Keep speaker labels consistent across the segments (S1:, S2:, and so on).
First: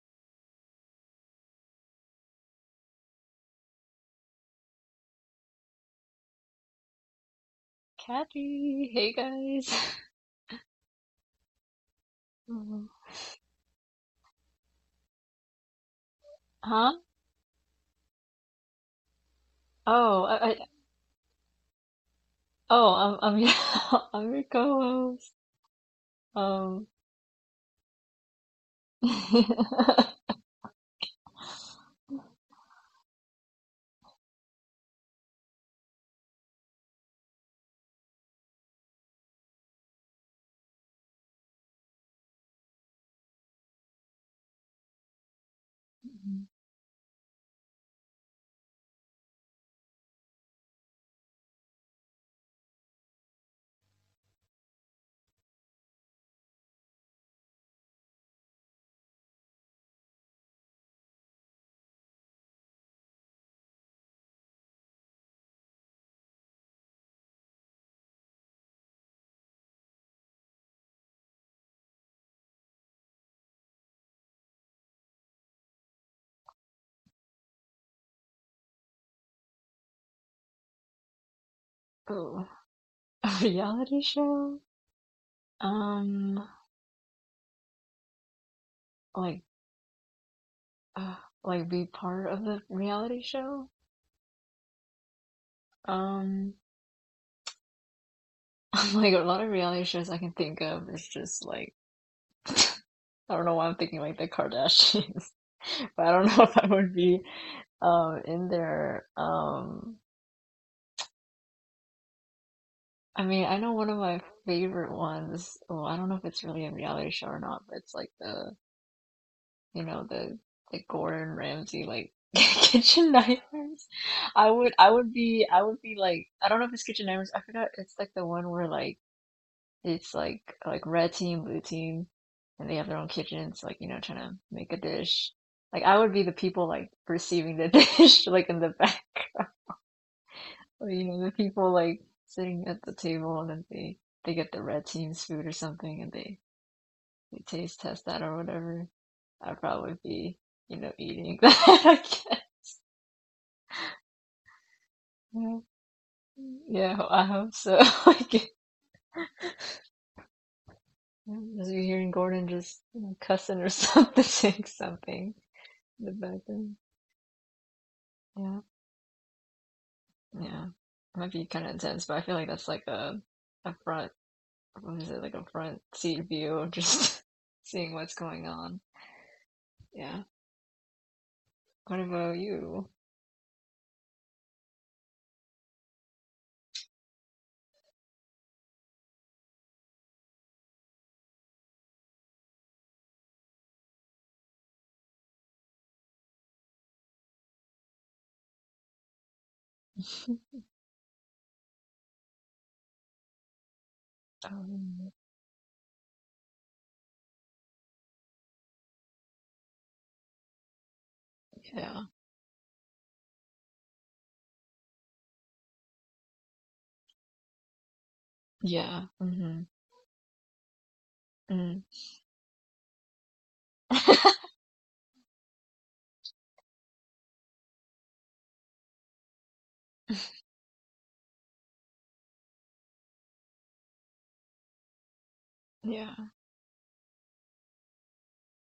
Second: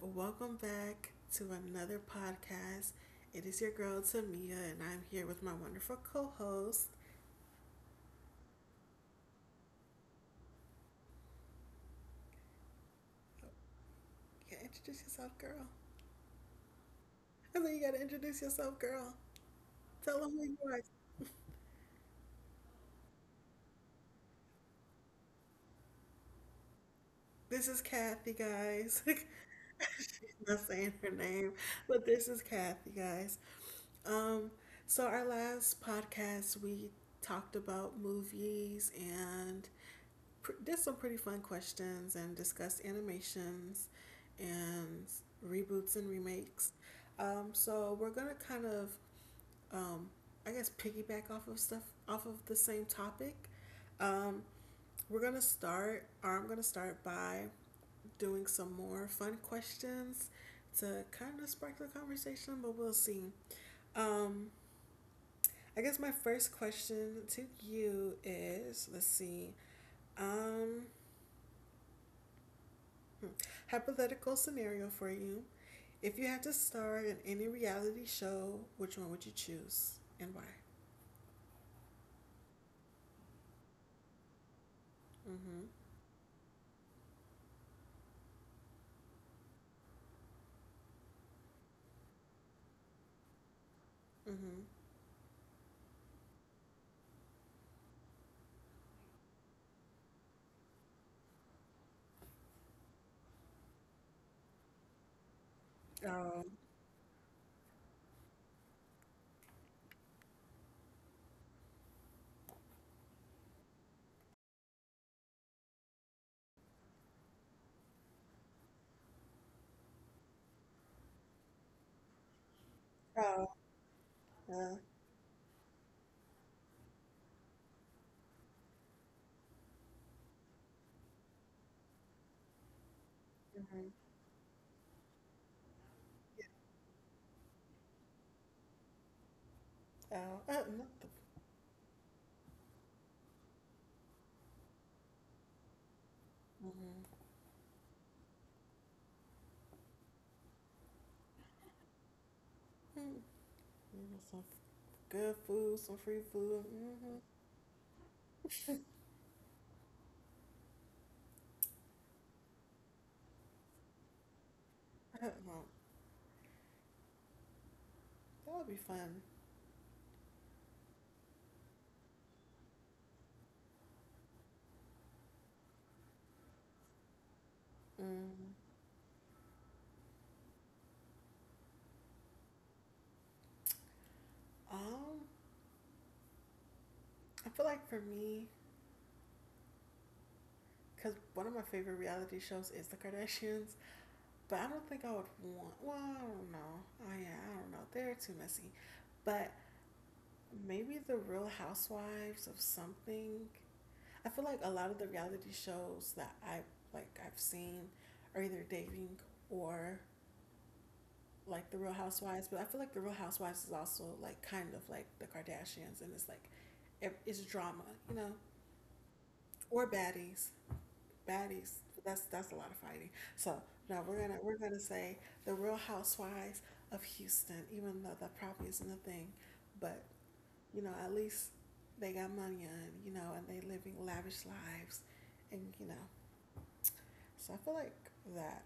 S1: welcome back to another podcast. It is your girl Tamia, and I'm here with my wonderful co host.
S2: Kathy, hey guys. Um,
S1: You gotta introduce yourself, girl.
S2: huh?
S1: I know you gotta introduce yourself, girl.
S2: Oh,
S1: Tell them who
S2: I
S1: you are.
S2: Oh, I'm your I'm your co-host. Um,
S1: This is Kathy, guys. She's not saying her name, but this is Kathy, guys. Um, so our last podcast, we talked about movies and did some pretty fun questions and discussed animations and reboots and remakes. So we're gonna kind of, um, I guess, piggyback off of stuff off of the same topic. Um, we're gonna start. Or I'm gonna start by doing some more fun questions to kind of spark the conversation, but we'll see. Um, I guess my first question to you is let's see, um, hmm, hypothetical scenario for you. If you had to star in any reality show, which one would you choose and why?
S2: oh, a reality show?
S1: Mm-hmm.
S2: Um, like uh, like be part of the reality show?
S1: Mm-hmm.
S2: Um, like, a lot of reality shows I can think of is just like, I don't know why I'm thinking like the Kardashians, but I don't know
S1: Oh,
S2: if I would be in there. I mean, I know one of my favorite ones. Well, I don't know if it's really a reality show or not, but it's like the, you know, the Gordon Ramsay, like, Kitchen
S1: oh,
S2: Nightmares. I would,
S1: oh,
S2: I would be, I would be like, I don't know if it's Kitchen Nightmares. I forgot. It's like the one where like it's like red team, blue team, and they have their own kitchens, like, you know, trying to make a dish. Like, I would be the people like receiving the dish, like in the back.
S1: oh, uh,
S2: Or,
S1: not
S2: you
S1: the.
S2: know, the people like sitting at the table, and then they get the red team's food or something, and they
S1: Mm-hmm.
S2: they taste test that or whatever. I'd probably be, you know, eating that.
S1: Mm, you some good
S2: Yeah,
S1: food, some free food.
S2: yeah,
S1: Mm-hmm.
S2: I hope so. Like, as you hearing Gordon just, you know, cussing or something, saying something
S1: No.
S2: in the background.
S1: That
S2: Yeah,
S1: would be fun.
S2: yeah, it might be kind of intense, but I feel like that's like a front. What is it, like a front seat view of just seeing what's going
S1: Mm.
S2: on? Yeah. What about you?
S1: Um, I feel like for me, because one of my favorite reality shows is The Kardashians, but I don't think I would want. Well, I don't know. Oh yeah, I don't know. They're too messy. But maybe The Real Housewives of something. I feel like a lot of the
S2: Um,
S1: reality shows that I like I've seen are either dating or like The Real
S2: yeah,
S1: Housewives. But I feel like The Real Housewives is also like kind of like The Kardashians, and it's like it's drama, you know.
S2: yeah, mm-hmm,
S1: Or baddies. Baddies.
S2: mm.
S1: That's a lot of fighting. So no, we're gonna we're gonna say the Real Housewives of Houston, even though that probably isn't a thing, but you know at least they got money on you know and they living lavish lives, and you know
S2: Yeah,
S1: so I feel like that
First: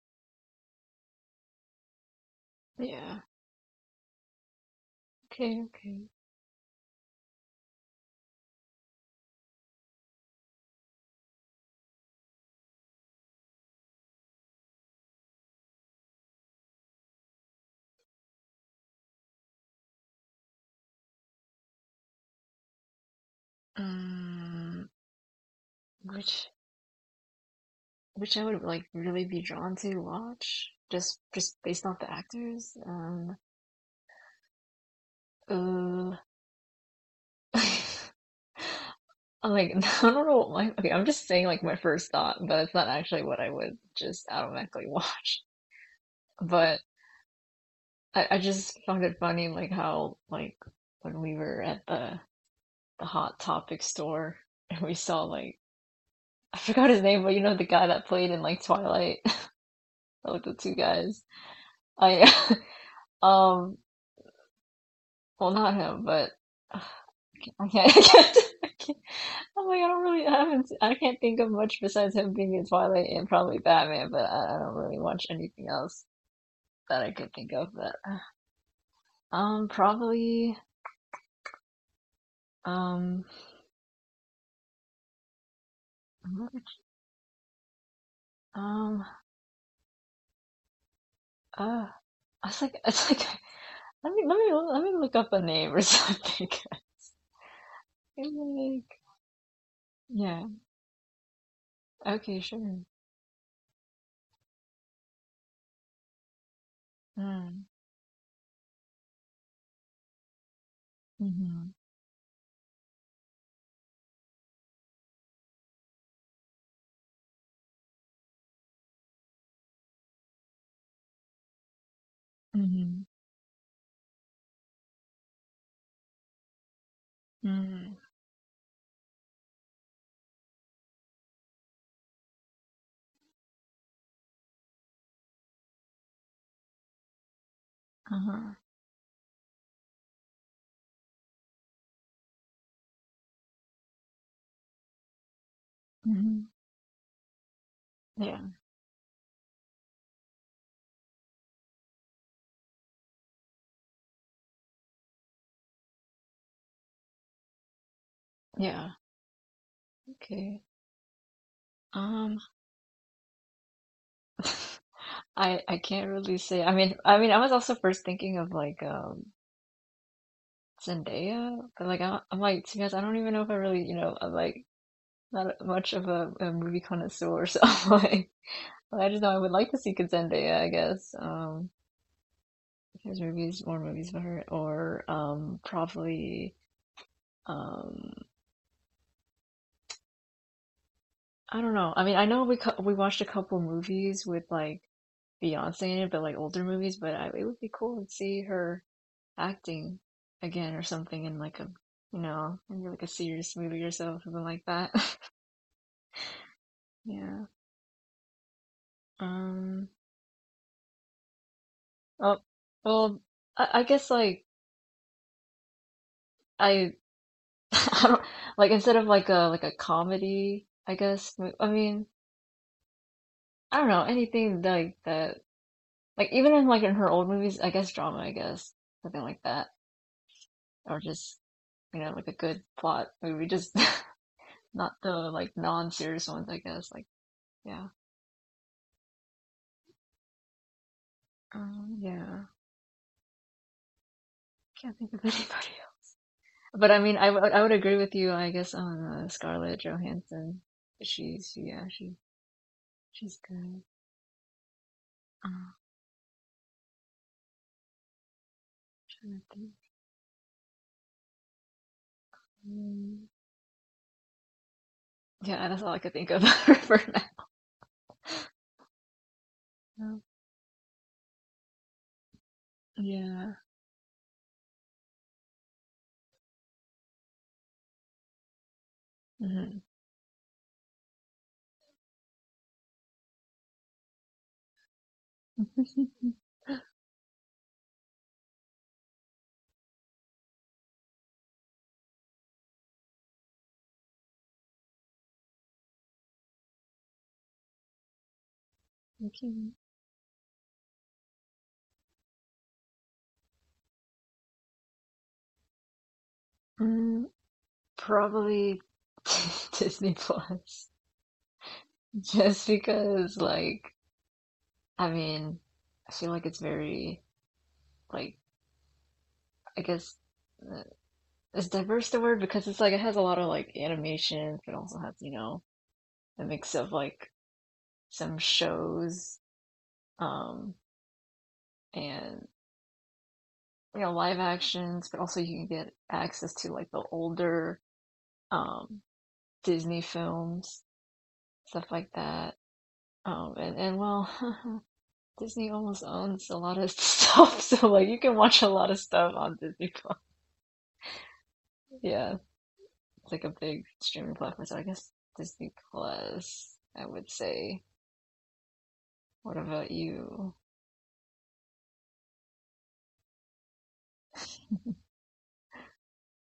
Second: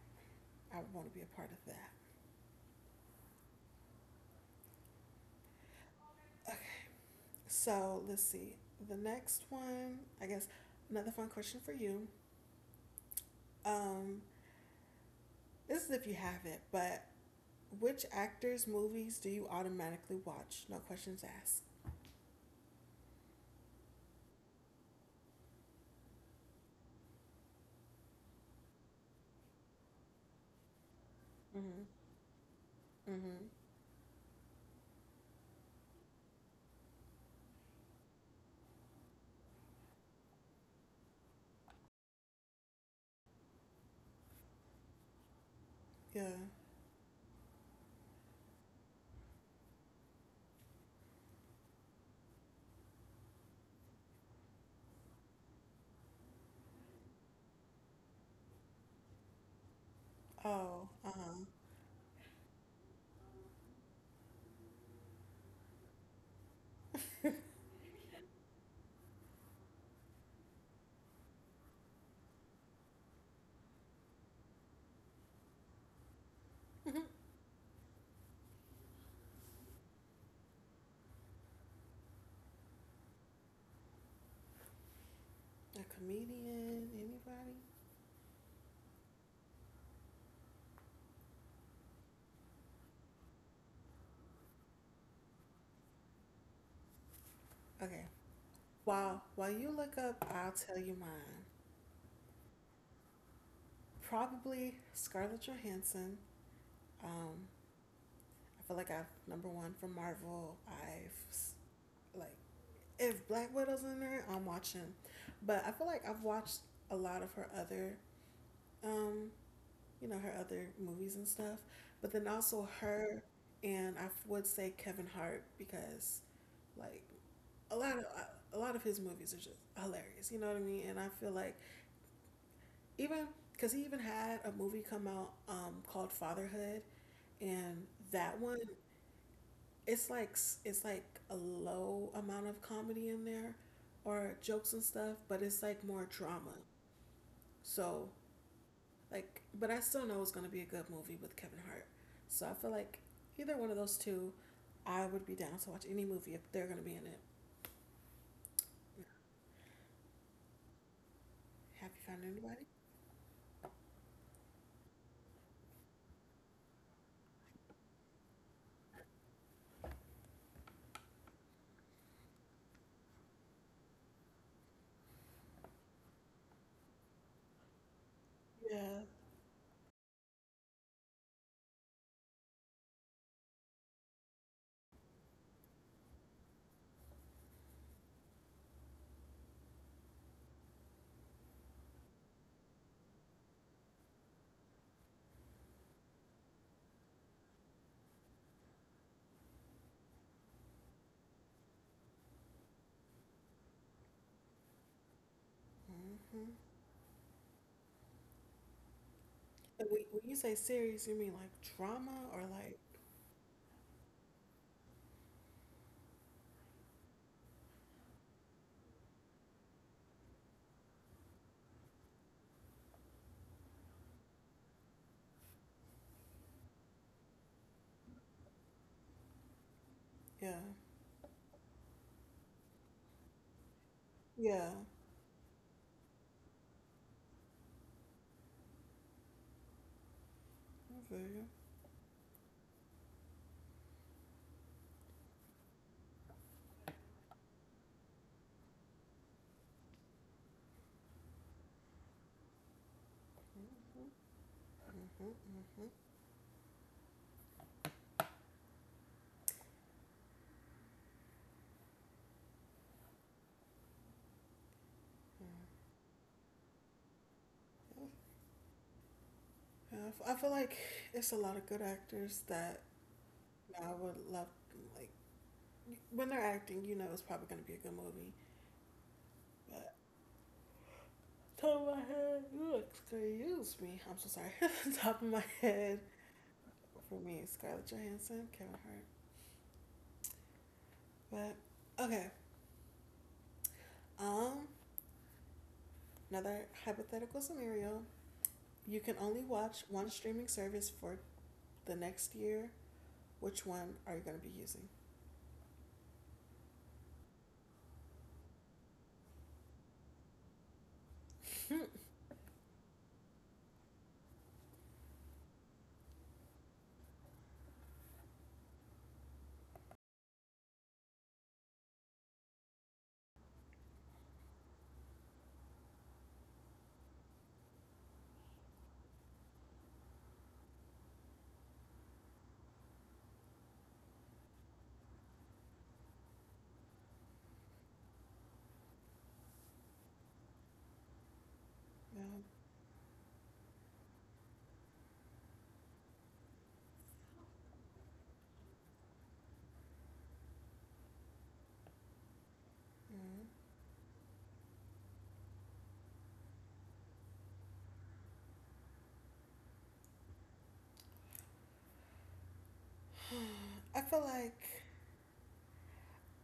S1: I would want to be a part of that.
S2: yeah, okay, okay.
S1: Okay. So let's see. The next one, I guess, another fun question for you. Um, this is if you have it, but which actors' movies do you automatically watch? No questions asked.
S2: Um, which which I would like really be drawn to watch just
S1: Mm-hmm.
S2: based off the actors.
S1: Mm-hmm.
S2: Uh, I'm like, I don't know. Like, okay, I'm just saying like my first thought, but it's not actually what I would just automatically watch.
S1: Yeah.
S2: But I just found it funny like how like when we were at the Hot Topic store, and we saw like, I forgot his name, but you know the guy that played in like Twilight, like the two
S1: Oh. Uh
S2: guys.
S1: huh.
S2: I um, well, not him, but uh, I can't, I can't. I'm like, I don't really, I haven't, I can't think of much besides him being in Twilight and probably Batman, but I don't really watch anything else
S1: Mm-hmm.
S2: that I could think of that. Um, probably, um,
S1: A comedian? Anybody?
S2: um, uh, I was like, it's like, let me look up a name or something.
S1: Okay.
S2: Like,
S1: While you look up,
S2: yeah,
S1: I'll tell you mine.
S2: okay, sure.
S1: Probably Scarlett Johansson. Um,
S2: Mm,
S1: I feel like I've number one from Marvel.
S2: hmm, mm-hmm.
S1: Like if Black Widow's in there, I'm watching. But I feel like I've watched a lot of her other um you know, her other movies and stuff. But then also
S2: Mhm.
S1: her and I would say Kevin Hart because like a lot
S2: Mm.
S1: of a lot of his movies are just hilarious. You know what I mean? And I feel like even because he even had a movie come out called Fatherhood, and that
S2: Uh-huh.
S1: one it's like a low amount of comedy in there or jokes and stuff, but it's like more drama.
S2: Mhm.
S1: So
S2: Yeah.
S1: like, but I still know it's gonna be a good movie with Kevin Hart. So I feel like either one of those two, I would be down to watch any movie if they're gonna be in it.
S2: Yeah. Okay.
S1: Have you found
S2: Um,
S1: anybody?
S2: I can't really say. I mean, I was also first thinking of like Zendaya, but like, I'm like, to be honest, I don't even know if I really, you know, I'm like not a- much of a movie connoisseur, so I'm like,
S1: Yeah.
S2: I just know I would like to see Zendaya, I guess. There's movies, more movies about her, or probably. um. I don't know. I mean, I know we watched a couple movies with like Beyonce in it, but like older movies. But I, it would be cool to see her acting again or something in like a, you know, maybe like a serious movie or so, something like that.
S1: Mm-hmm.
S2: Yeah.
S1: And
S2: Um.
S1: when you say series, you mean like drama
S2: Oh.
S1: or like,
S2: Well, I guess like I I don't like instead of like a comedy. I guess I mean, I don't know anything like that. Like, even in like in her old movies, I guess drama. I guess something like that,
S1: yeah,
S2: or just, you know, like a good plot movie, just
S1: yeah.
S2: not the like non-serious ones, I guess. Like, yeah,
S1: I feel you.
S2: yeah, can't think of anybody else. But I mean, I would agree with you, I guess, on Scarlett Johansson. She's, yeah, she's good.
S1: Mhm,
S2: Uh,
S1: mhm.
S2: trying to think. Hmm. Yeah, that's all I could think of for
S1: Yeah,
S2: now.
S1: I feel like it's a lot of good actors that
S2: Yeah.
S1: I would love. Like when they're acting, you know, it's probably gonna be a good movie.
S2: Mhm.
S1: But top of my head, you excuse me. I'm so sorry. Top of my head for me, Scarlett Johansson, Kevin Hart. But okay, um, another hypothetical scenario. You can only
S2: Okay.
S1: watch one streaming service for the next year. Which one are you going to be using?
S2: Mm, probably Disney Plus. Just because, like, I mean, I feel like it's very, like, I guess, uh, is diverse the word, because it's like it has a lot of like animation, but it also has, you know, a mix of like some shows um and, you know, live actions, but also you can get access to like the older um Disney films, stuff like
S1: Yeah.
S2: that. And well, Disney almost owns a lot of stuff, so like you can watch a lot of stuff on Disney Plus. Yeah. It's like a
S1: Mm.
S2: big streaming platform, so I guess Disney Plus, I would say. What about you?
S1: I feel like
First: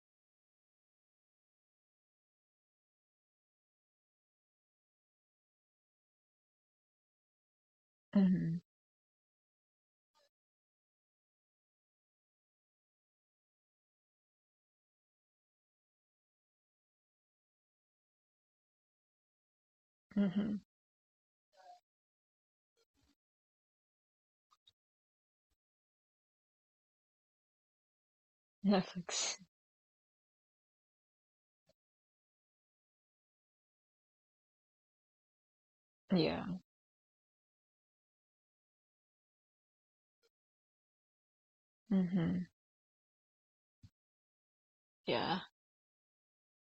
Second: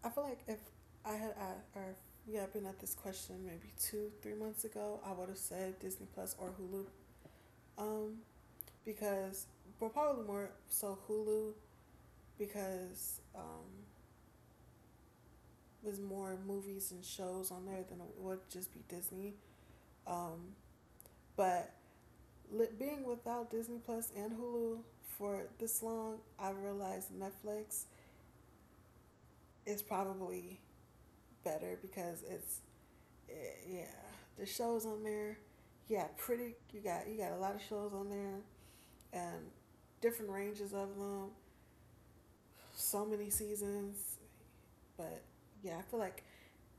S1: I feel like if I had a- or we had been at this question maybe two, three months ago, I would have said Disney Plus or Hulu. Um,
S2: Hmm.
S1: because, but probably more so Hulu because there's more movies and shows on there than it would just be Disney. Um,
S2: Hmm.
S1: but being without Disney Plus and Hulu for this long, I realized Netflix
S2: Netflix.
S1: is probably better because it's eh, yeah the shows on there. Yeah, pretty.
S2: Yeah.
S1: You got a lot of shows on there and different ranges of them.
S2: Hmm.
S1: So many seasons, but
S2: Yeah.
S1: yeah, I feel like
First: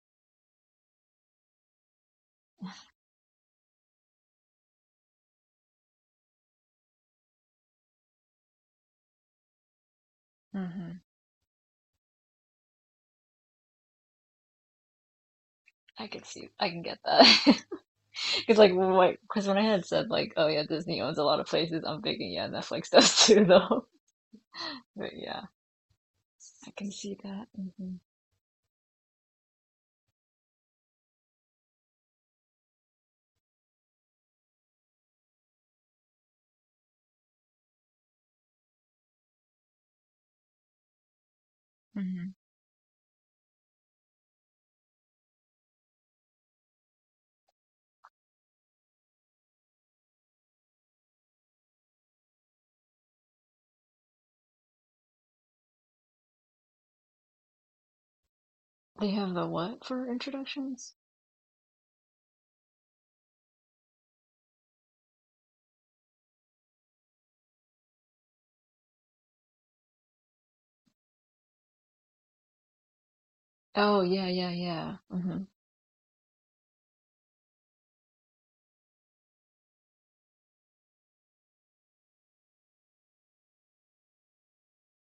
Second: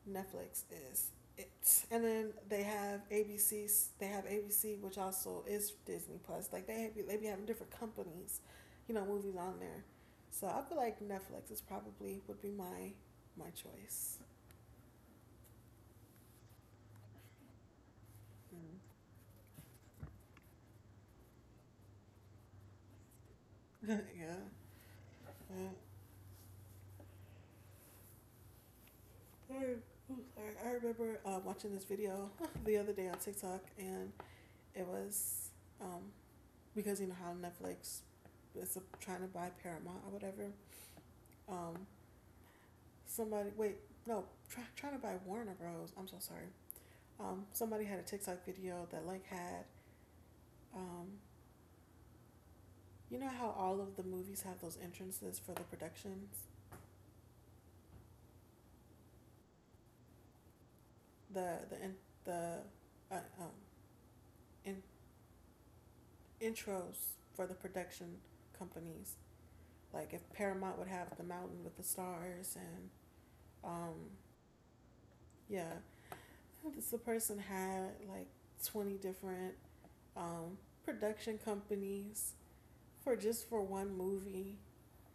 S1: Netflix is it. And then they have ABC. They have ABC, which also is Disney Plus. Like they have, they be having different companies, you know, movies on there. So I feel
S2: Hmm.
S1: like Netflix is probably would be my choice.
S2: I could see, I can get that. Because, like,
S1: Mm.
S2: what, because when I had said, like, oh yeah, Disney owns a lot of places, I'm thinking, yeah, Netflix does too, though.
S1: Yeah.
S2: But yeah,
S1: Yeah.
S2: I can see that. Hmm.
S1: I remember watching this video the other day on TikTok, and it was um, because you know how Netflix is trying to buy Paramount or whatever. Um,
S2: Hmm.
S1: somebody wait no try, trying to buy Warner Bros. I'm so sorry. Somebody had a TikTok video that like had um, you know how all of the movies have those entrances for the productions,
S2: They have the what for introductions?
S1: the the in, the uh, um, in, intros for the production companies. Like if Paramount would have the mountain with the stars and um,
S2: Oh, yeah, yeah, yeah. Hmm.
S1: yeah, this the person had like 20 different um, production companies for just for one movie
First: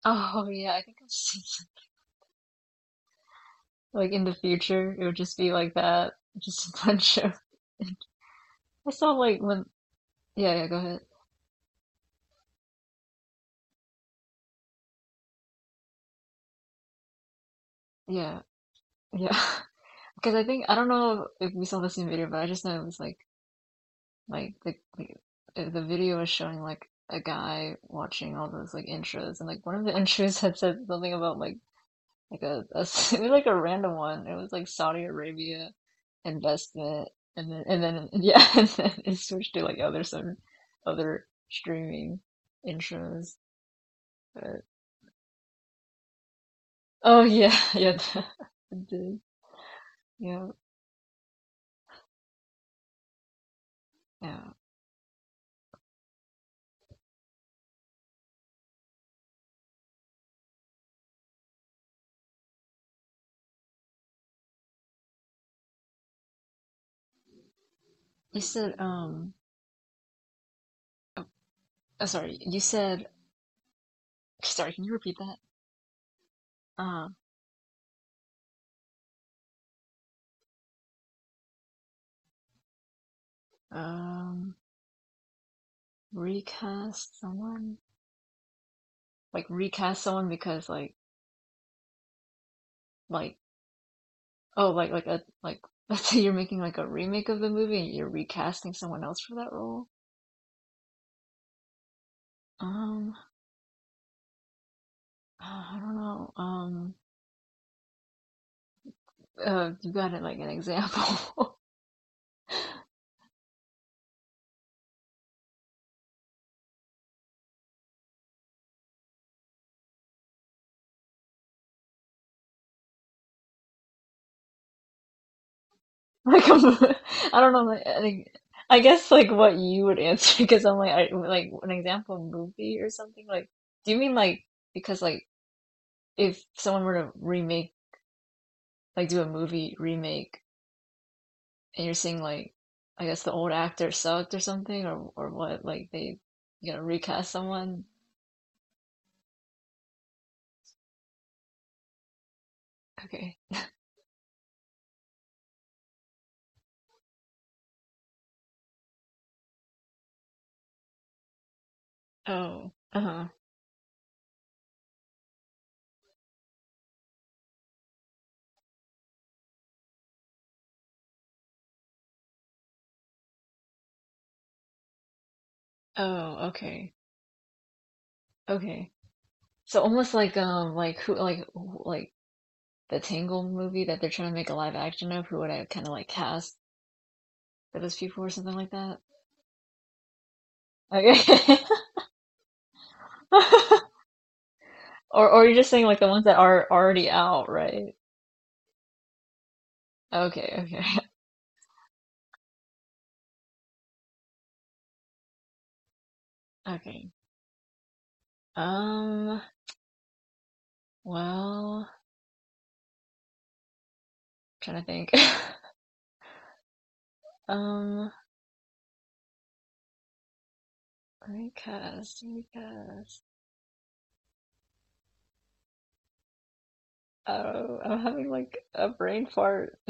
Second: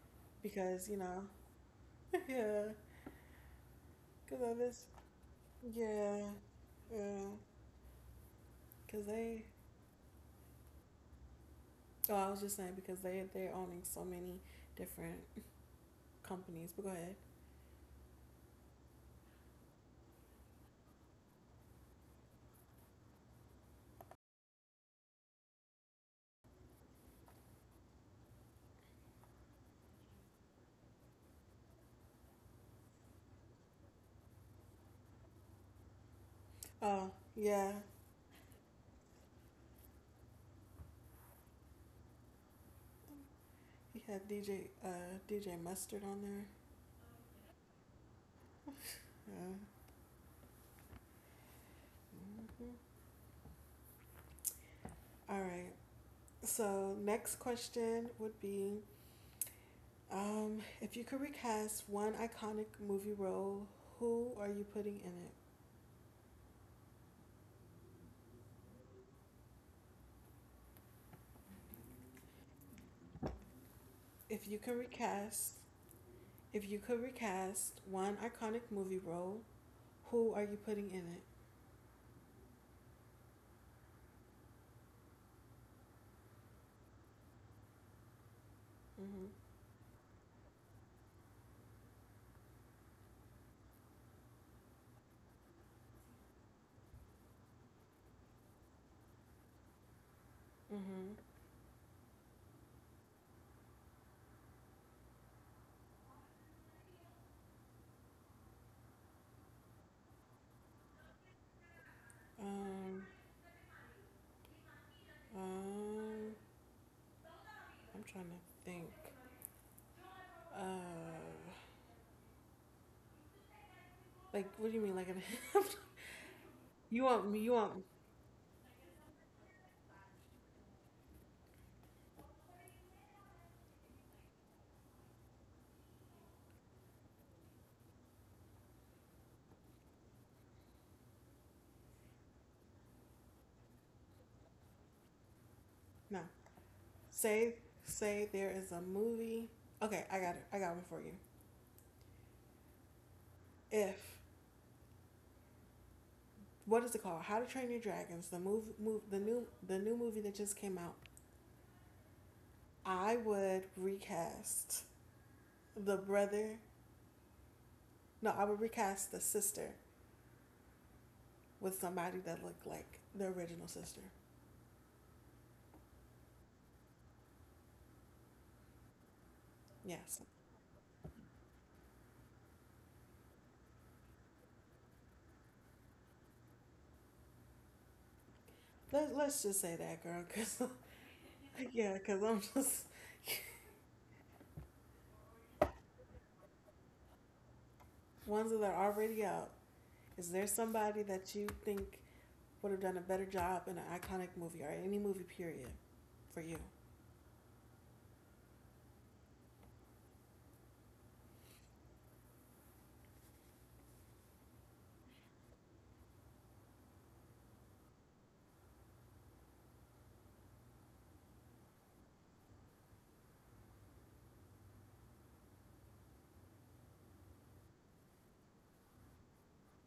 S2: Oh, yeah, I
S1: because you
S2: think I've
S1: know,
S2: seen,
S1: yeah,
S2: like, in the
S1: because of this,
S2: future, it would just be like that.
S1: yeah,
S2: Just a bunch
S1: yeah,
S2: of. I
S1: because
S2: saw like
S1: they.
S2: when. Yeah, yeah, go ahead.
S1: Oh, I was just saying because they they're owning so many different companies. But go ahead.
S2: Yeah, yeah. Because I think, I don't know if we saw the same video, but I just know it was like like the the, the video was showing like a guy watching all those like intros, and like one of the intros had said something about like like a it was like a random one. It was like Saudi Arabia investment,
S1: Oh
S2: and then,
S1: yeah,
S2: yeah, and then it switched to like other, some other streaming intros.
S1: he had
S2: But.
S1: DJ Mustard on there.
S2: Oh yeah, yeah, the, yeah, yeah.
S1: All right. So next question would be, if you could recast one iconic movie role, who are you putting in it?
S2: You said oh, sorry. You said
S1: If you
S2: Sorry,
S1: could
S2: can you repeat that?
S1: recast, if you could
S2: Uh,
S1: recast one iconic movie role, who are you putting in it?
S2: um, recast someone,
S1: Mm-hmm.
S2: like recast someone because like, oh, like a, like, let's say you're making like a remake of the movie and you're recasting someone else for that role.
S1: Mm-hmm.
S2: Um, I don't know. You got it, like an example?
S1: Um, um, I'm trying to think. Uh, like, what do you mean?
S2: Like, I'm,
S1: You want
S2: I
S1: me?
S2: don't
S1: You
S2: know.
S1: want
S2: Like, I think, I guess like what you would answer, because I'm like like an example movie or something. Like, do you mean like, because like, if someone were to remake, like do a movie remake, and you're seeing like, I guess the old actor sucked or something, or what, like they,
S1: no?
S2: you know, recast
S1: Say,
S2: someone.
S1: say there is a movie. Okay, I got it. I got one for you.
S2: Okay.
S1: If what is it called? How to Train Your Dragons, the move, move, the new movie that just came out.
S2: Oh.
S1: I
S2: Uh-huh.
S1: would recast the brother. No, I would recast the sister with somebody that looked like the original sister.
S2: Oh. Okay. Okay. So almost
S1: Yes.
S2: like who, like like the Tangled movie that they're trying to make a live action of. Who would I kind of like cast for those people or something like that?
S1: Let, let's just say that, girl, because
S2: Okay.
S1: Yeah, because I'm just
S2: Or you're just saying like the ones that are already out, right?
S1: ones that are already out. Is there
S2: Okay, okay.
S1: somebody that you think would have done a better job in an iconic movie or any movie period for you?
S2: Okay. Um, well, I'm trying to think. Um, recast, recast. Oh, I'm having like a brain fart.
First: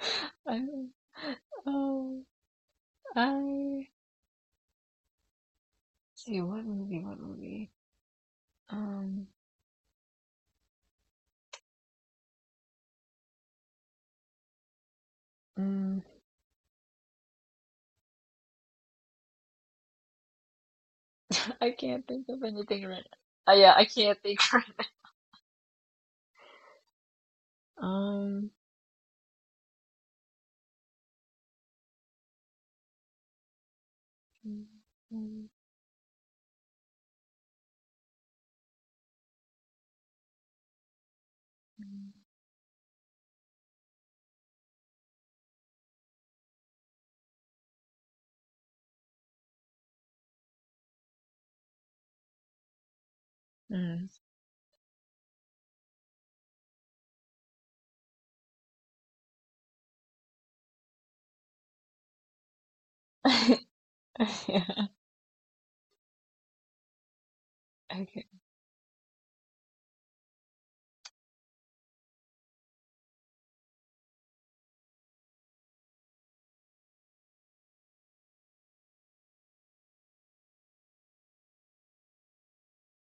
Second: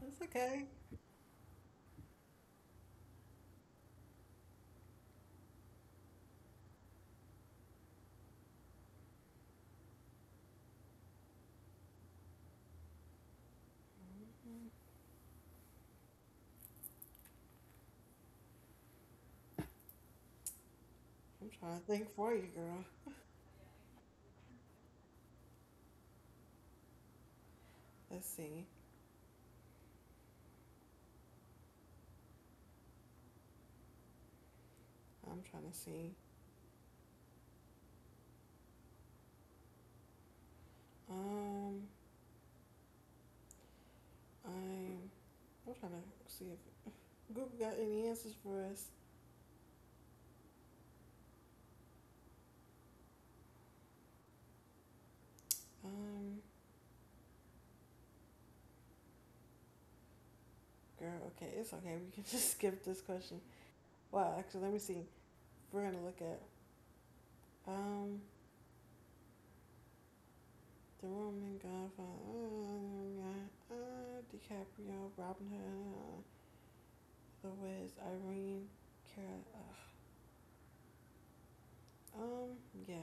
S1: That's okay.
S2: I'm, oh, I see, what movie, what movie? Um,
S1: Mm,
S2: mm,
S1: I'm
S2: I
S1: trying to think
S2: can't think
S1: for you,
S2: of
S1: girl.
S2: anything right now. Yeah, I can't think right now.
S1: Let's see.
S2: Mm.
S1: I'm
S2: Mm,
S1: trying to see. Um,
S2: mm.
S1: I'm. I'm trying to see if Google got any answers for us.
S2: Mm.
S1: Um, girl. Okay, it's okay. We can just skip this question. Well, actually, let me
S2: Yeah.
S1: see. We're gonna look at. Um,
S2: Okay.
S1: The Roman Godfather, DiCaprio, Robin Hood, Lewis, Irene, Cara. Uh, um, yeah.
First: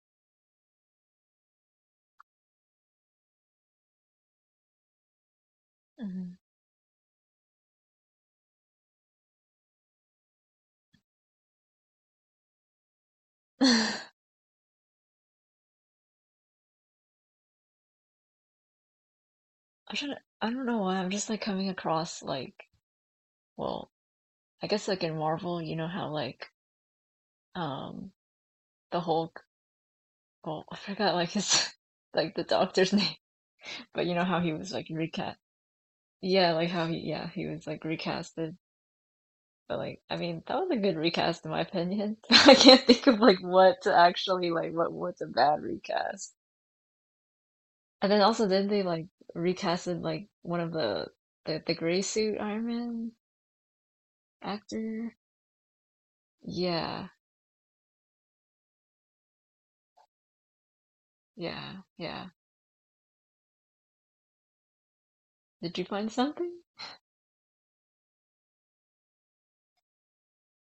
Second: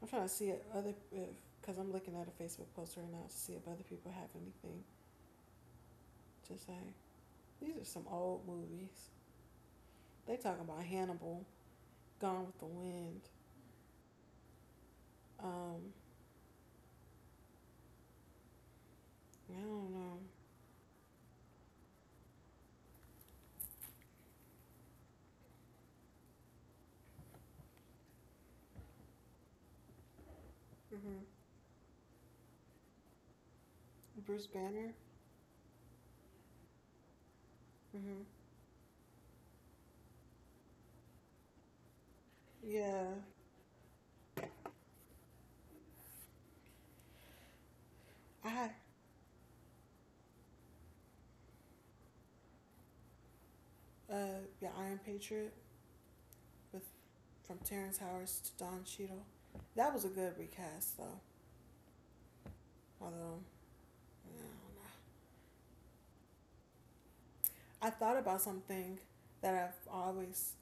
S1: I'm trying to see if other because I'm looking at a Facebook post right now to see if other people have anything
S2: Mm.
S1: to say. These are some old movies. They talk about Hannibal, Gone with the Wind.
S2: I'm
S1: Um, I don't
S2: trying
S1: know.
S2: to, I don't know why I'm just like coming across like, well, I guess like in Marvel, you know how like um the Hulk, well, I forgot
S1: Hmm.
S2: like his like the doctor's name, but you know how
S1: Bruce
S2: he was like
S1: Banner.
S2: recast. Yeah, like how he, yeah, he was like
S1: Hmm.
S2: recasted. But like, I mean, that was a good recast in my opinion. I can't
S1: Yeah,
S2: think of like what to actually, like what, what's a bad recast. And then
S1: I
S2: also, didn't
S1: had
S2: they like recasted like one of the, gray suit Iron Man
S1: uh, the Iron
S2: actor?
S1: Patriot with
S2: Yeah,
S1: from Terrence Howard to Don Cheadle. That was a good recast, though.
S2: yeah, yeah.
S1: Although, I don't know.
S2: Did you find something?
S1: I thought about something that I've always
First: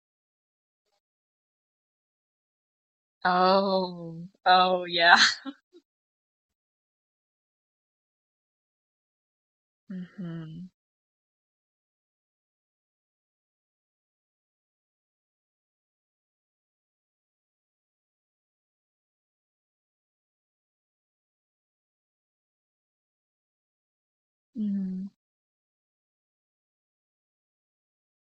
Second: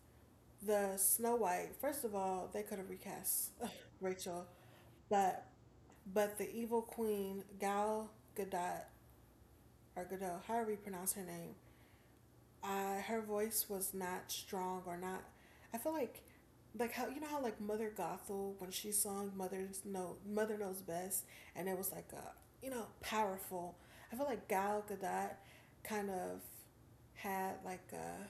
S1: the Snow White. First of all, they could have recast
S2: Oh,
S1: Rachel,
S2: oh yeah.
S1: but but the evil queen Gal Gadot or Gadot,
S2: Mm-hmm,
S1: however you pronounce her name, her voice was not strong or not. I feel like how you know how like Mother Gothel when she sung "Mother's No Mother Knows Best" and it was like a you know powerful. I feel like Gal
S2: mm-hmm,
S1: Gadot kind of had like a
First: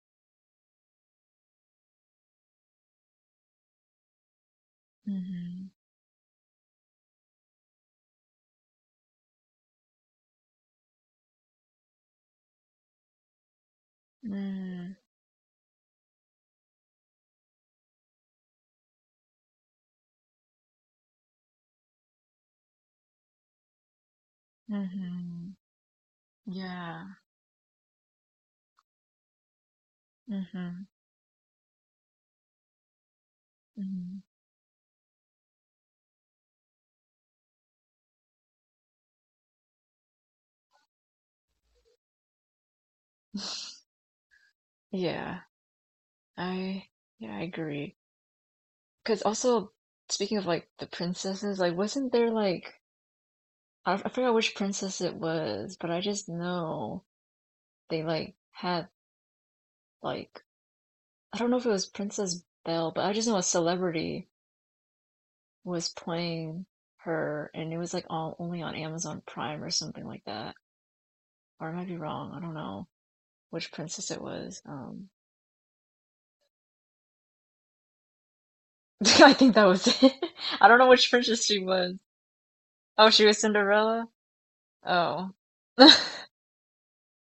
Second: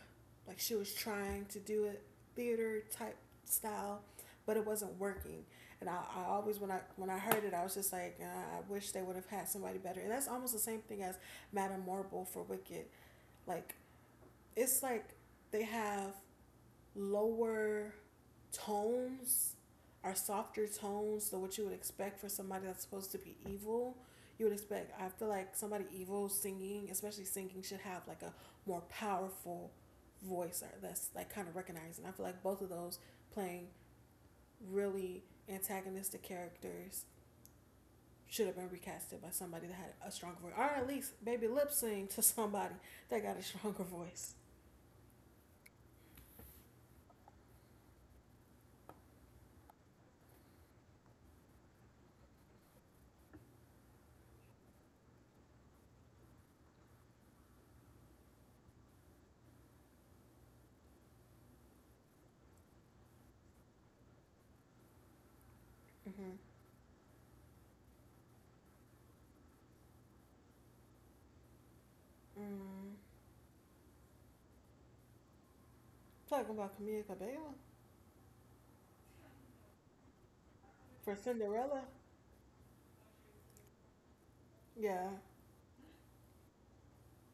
S1: like she was trying to do it theater type style, but it wasn't working.
S2: mm-hmm,
S1: And I always when I heard it, I was just like, I wish they would have had somebody better. And that's almost the same thing as Madame Marble for Wicked. Like it's
S2: mm,
S1: like they have lower tones or softer tones than what you would expect for somebody that's supposed to be evil. You would expect, I feel
S2: mm-hmm,
S1: like somebody evil singing,
S2: yeah,
S1: especially singing, should have like a more powerful voice or
S2: mm-hmm,
S1: that's like kind of recognizing. I feel like both of those playing
S2: mm-hmm.
S1: really antagonistic characters should have been recasted by somebody that had a stronger voice, or at least maybe lip sync to somebody that got a stronger voice.
S2: Yeah, I yeah, I agree. Because also, speaking of like the princesses, like wasn't there like, I forgot which princess it was, but I just know they like had like, I don't know if it was Princess Belle, but I just know a celebrity was
S1: Mm-hmm.
S2: playing her, and it was like all only on Amazon Prime or something like that. Or I might be wrong. I don't know
S1: Mm.
S2: which princess it was.
S1: Talking about Camila Cabello
S2: I think that was it. I don't know which
S1: for
S2: princess she
S1: Cinderella.
S2: was. Oh, she was Cinderella.
S1: Yeah,
S2: Oh.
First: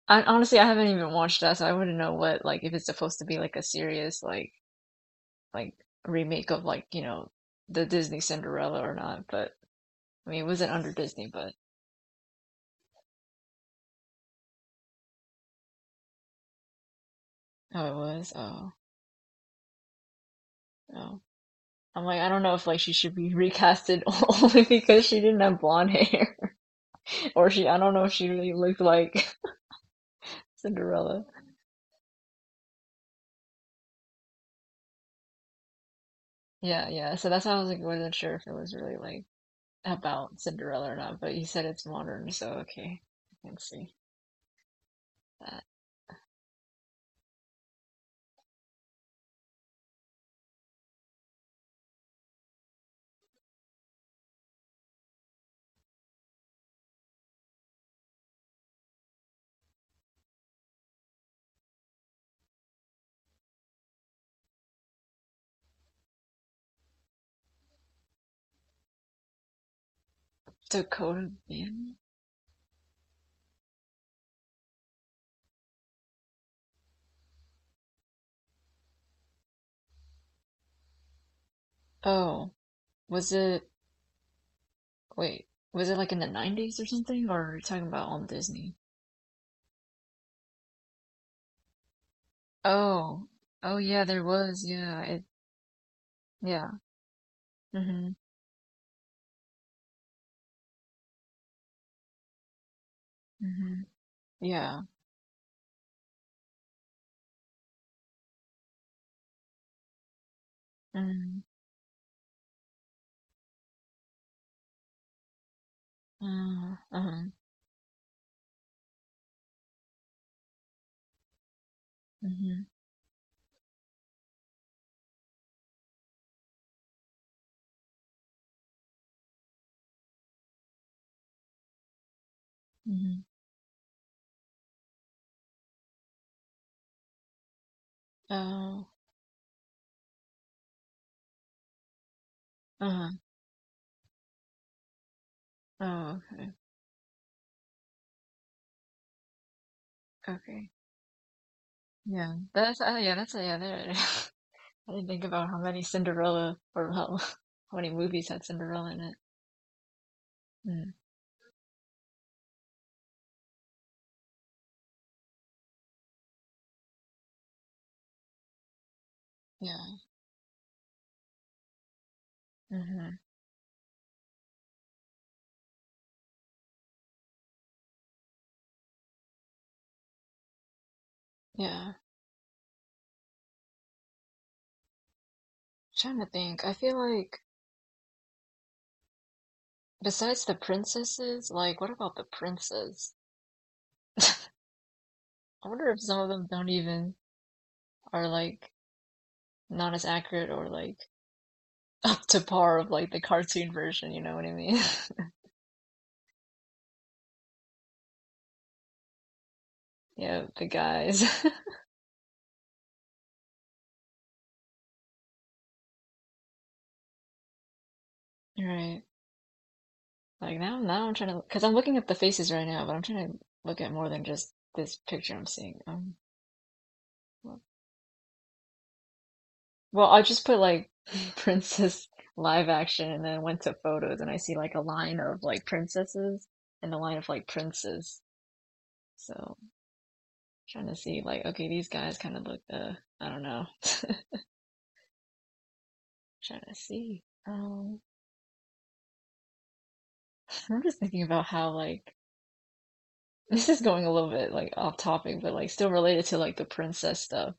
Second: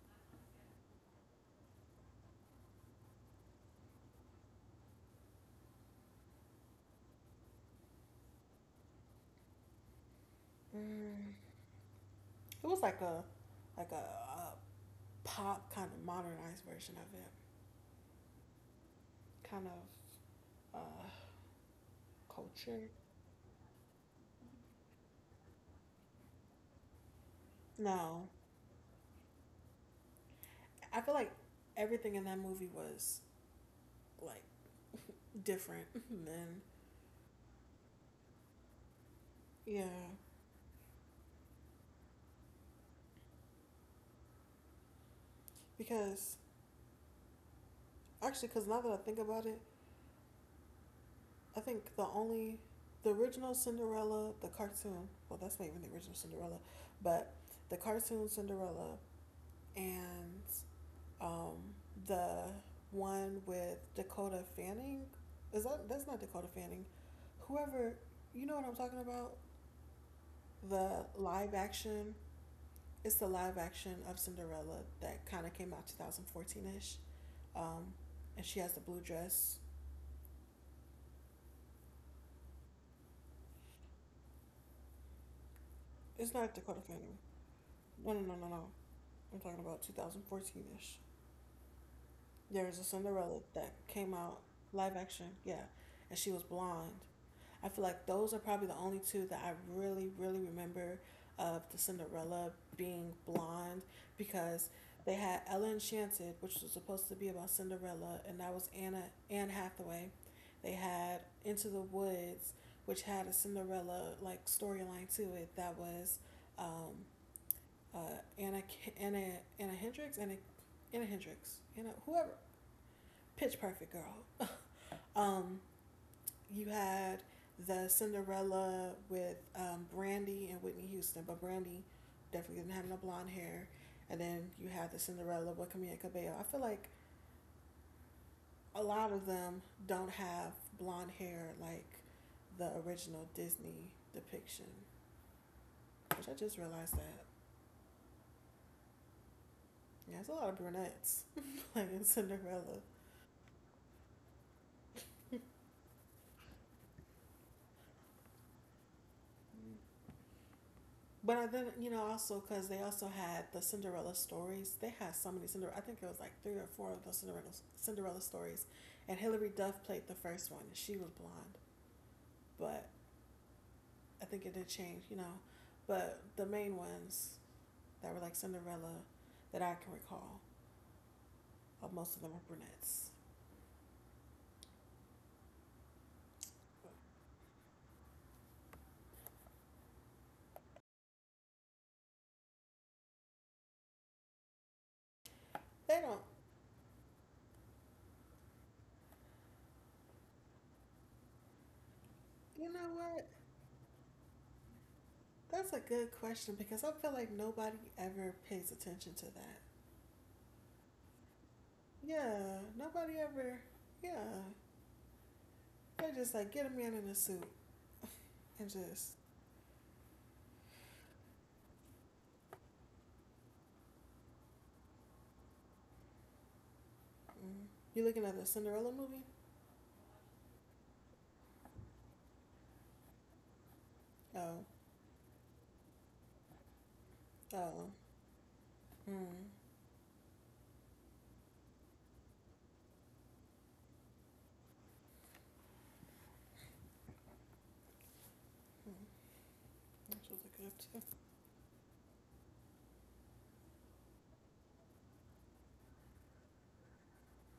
S2: I, honestly, I haven't even watched that, so I wouldn't know what, like if it's supposed to be like a serious like remake of like, you know, the Disney Cinderella or not. But I mean, it wasn't under Disney,
S1: mm.
S2: but
S1: It was like a a pop kind of modernized version of it,
S2: oh, it was. Oh,
S1: kind of
S2: oh.
S1: uh,
S2: I'm like, I don't know if like
S1: culture.
S2: she should be recasted only because she didn't have blonde hair, or she, I don't know if
S1: No,
S2: she really looked like
S1: I feel
S2: Cinderella.
S1: like everything in that movie was like different Then
S2: Yeah, yeah. So that's why I was like, wasn't sure if it was really like
S1: yeah
S2: about Cinderella or not. But you said it's modern, so okay, I can see that.
S1: because actually because now that I think about it, I think the only the original Cinderella, the cartoon. Well, that's not even the original Cinderella, but the cartoon Cinderella and um, the one with Dakota Fanning. Is that? That's not Dakota Fanning? Whoever. You know what I'm talking about? The
S2: Dakota
S1: live
S2: Fanning.
S1: action. It's the live action of Cinderella that kind of came out 2014 ish. Um, and she has the blue dress.
S2: Oh, was it? Wait, was it like in the
S1: It's not Dakota
S2: 90s or
S1: Fanning.
S2: something? Or are you talking about
S1: No, no,
S2: on
S1: no, no, no.
S2: Disney?
S1: I'm talking about 2014 ish. There's a
S2: Oh,
S1: Cinderella that
S2: oh yeah,
S1: came
S2: there
S1: out
S2: was.
S1: live
S2: Yeah, it.
S1: action, yeah, and she was
S2: Yeah.
S1: blonde. I feel like
S2: Mm-hmm.
S1: those are probably the only two that I really, really remember of the Cinderella being blonde
S2: Mhm.
S1: because
S2: Yeah.
S1: they had Ella Enchanted, which was supposed to be about Cinderella, and that was Anna Anne Hathaway. They had
S2: Mm.
S1: Into the Woods, which had a Cinderella like storyline to it that was
S2: Uh,
S1: um,
S2: uh-huh.
S1: uh, Anna Anna Anna Hendricks Anna whoever
S2: Mhm.
S1: Pitch Perfect girl. Um, you had the Cinderella with Brandy and Whitney Houston, but Brandy definitely didn't have no
S2: Mhm.
S1: blonde hair. And then you had the Cinderella with Camila Cabello. I feel like a
S2: Oh.
S1: lot of them don't have blonde hair like the
S2: Uh-huh.
S1: original Disney depiction,
S2: Oh,
S1: which I
S2: okay.
S1: just realized that. Yeah, it's a lot of
S2: Okay.
S1: brunettes like in
S2: Yeah.
S1: Cinderella.
S2: That's, yeah, that's, yeah, there it is. I didn't think about how many Cinderella or how, how many movies had Cinderella in it. Mm.
S1: But I then also because they also had the Cinderella stories. They had so many Cinderella. I think it was like three or four of those Cinderella stories, and Hilary Duff
S2: Yeah.
S1: played the first one. She was blonde, but
S2: Mm-hmm.
S1: I think it did change. You know, but the main ones that were like Cinderella that I can recall,
S2: Yeah.
S1: most of them are brunettes.
S2: Trying to think. I feel like besides the princesses, like what about the princes? I wonder if
S1: They
S2: some
S1: don't.
S2: of them don't even are like not as accurate or like up to
S1: You
S2: par
S1: know
S2: of like the
S1: what?
S2: cartoon version, you know what I mean?
S1: That's a good question because I feel like nobody ever pays attention to that.
S2: Yeah, the guys.
S1: Yeah, nobody ever. Yeah, they're just like get a man in a suit. It's
S2: Right.
S1: just
S2: Like now I'm trying to, because I'm looking at the faces right now, but I'm trying to look at more than just this picture I'm seeing. Well,
S1: mm. You looking at the Cinderella movie?
S2: well, I just put like princess live action and then went to photos and I see
S1: Oh,
S2: like a line of like princesses and a line of like
S1: oh,
S2: princes. So
S1: mm.
S2: trying to see like, okay, these guys kind of look, I don't know. Trying to see.
S1: Mm. That's what I could
S2: I'm just
S1: have too.
S2: thinking about how like, this is going a little bit like off topic, but like still related to like the princess stuff.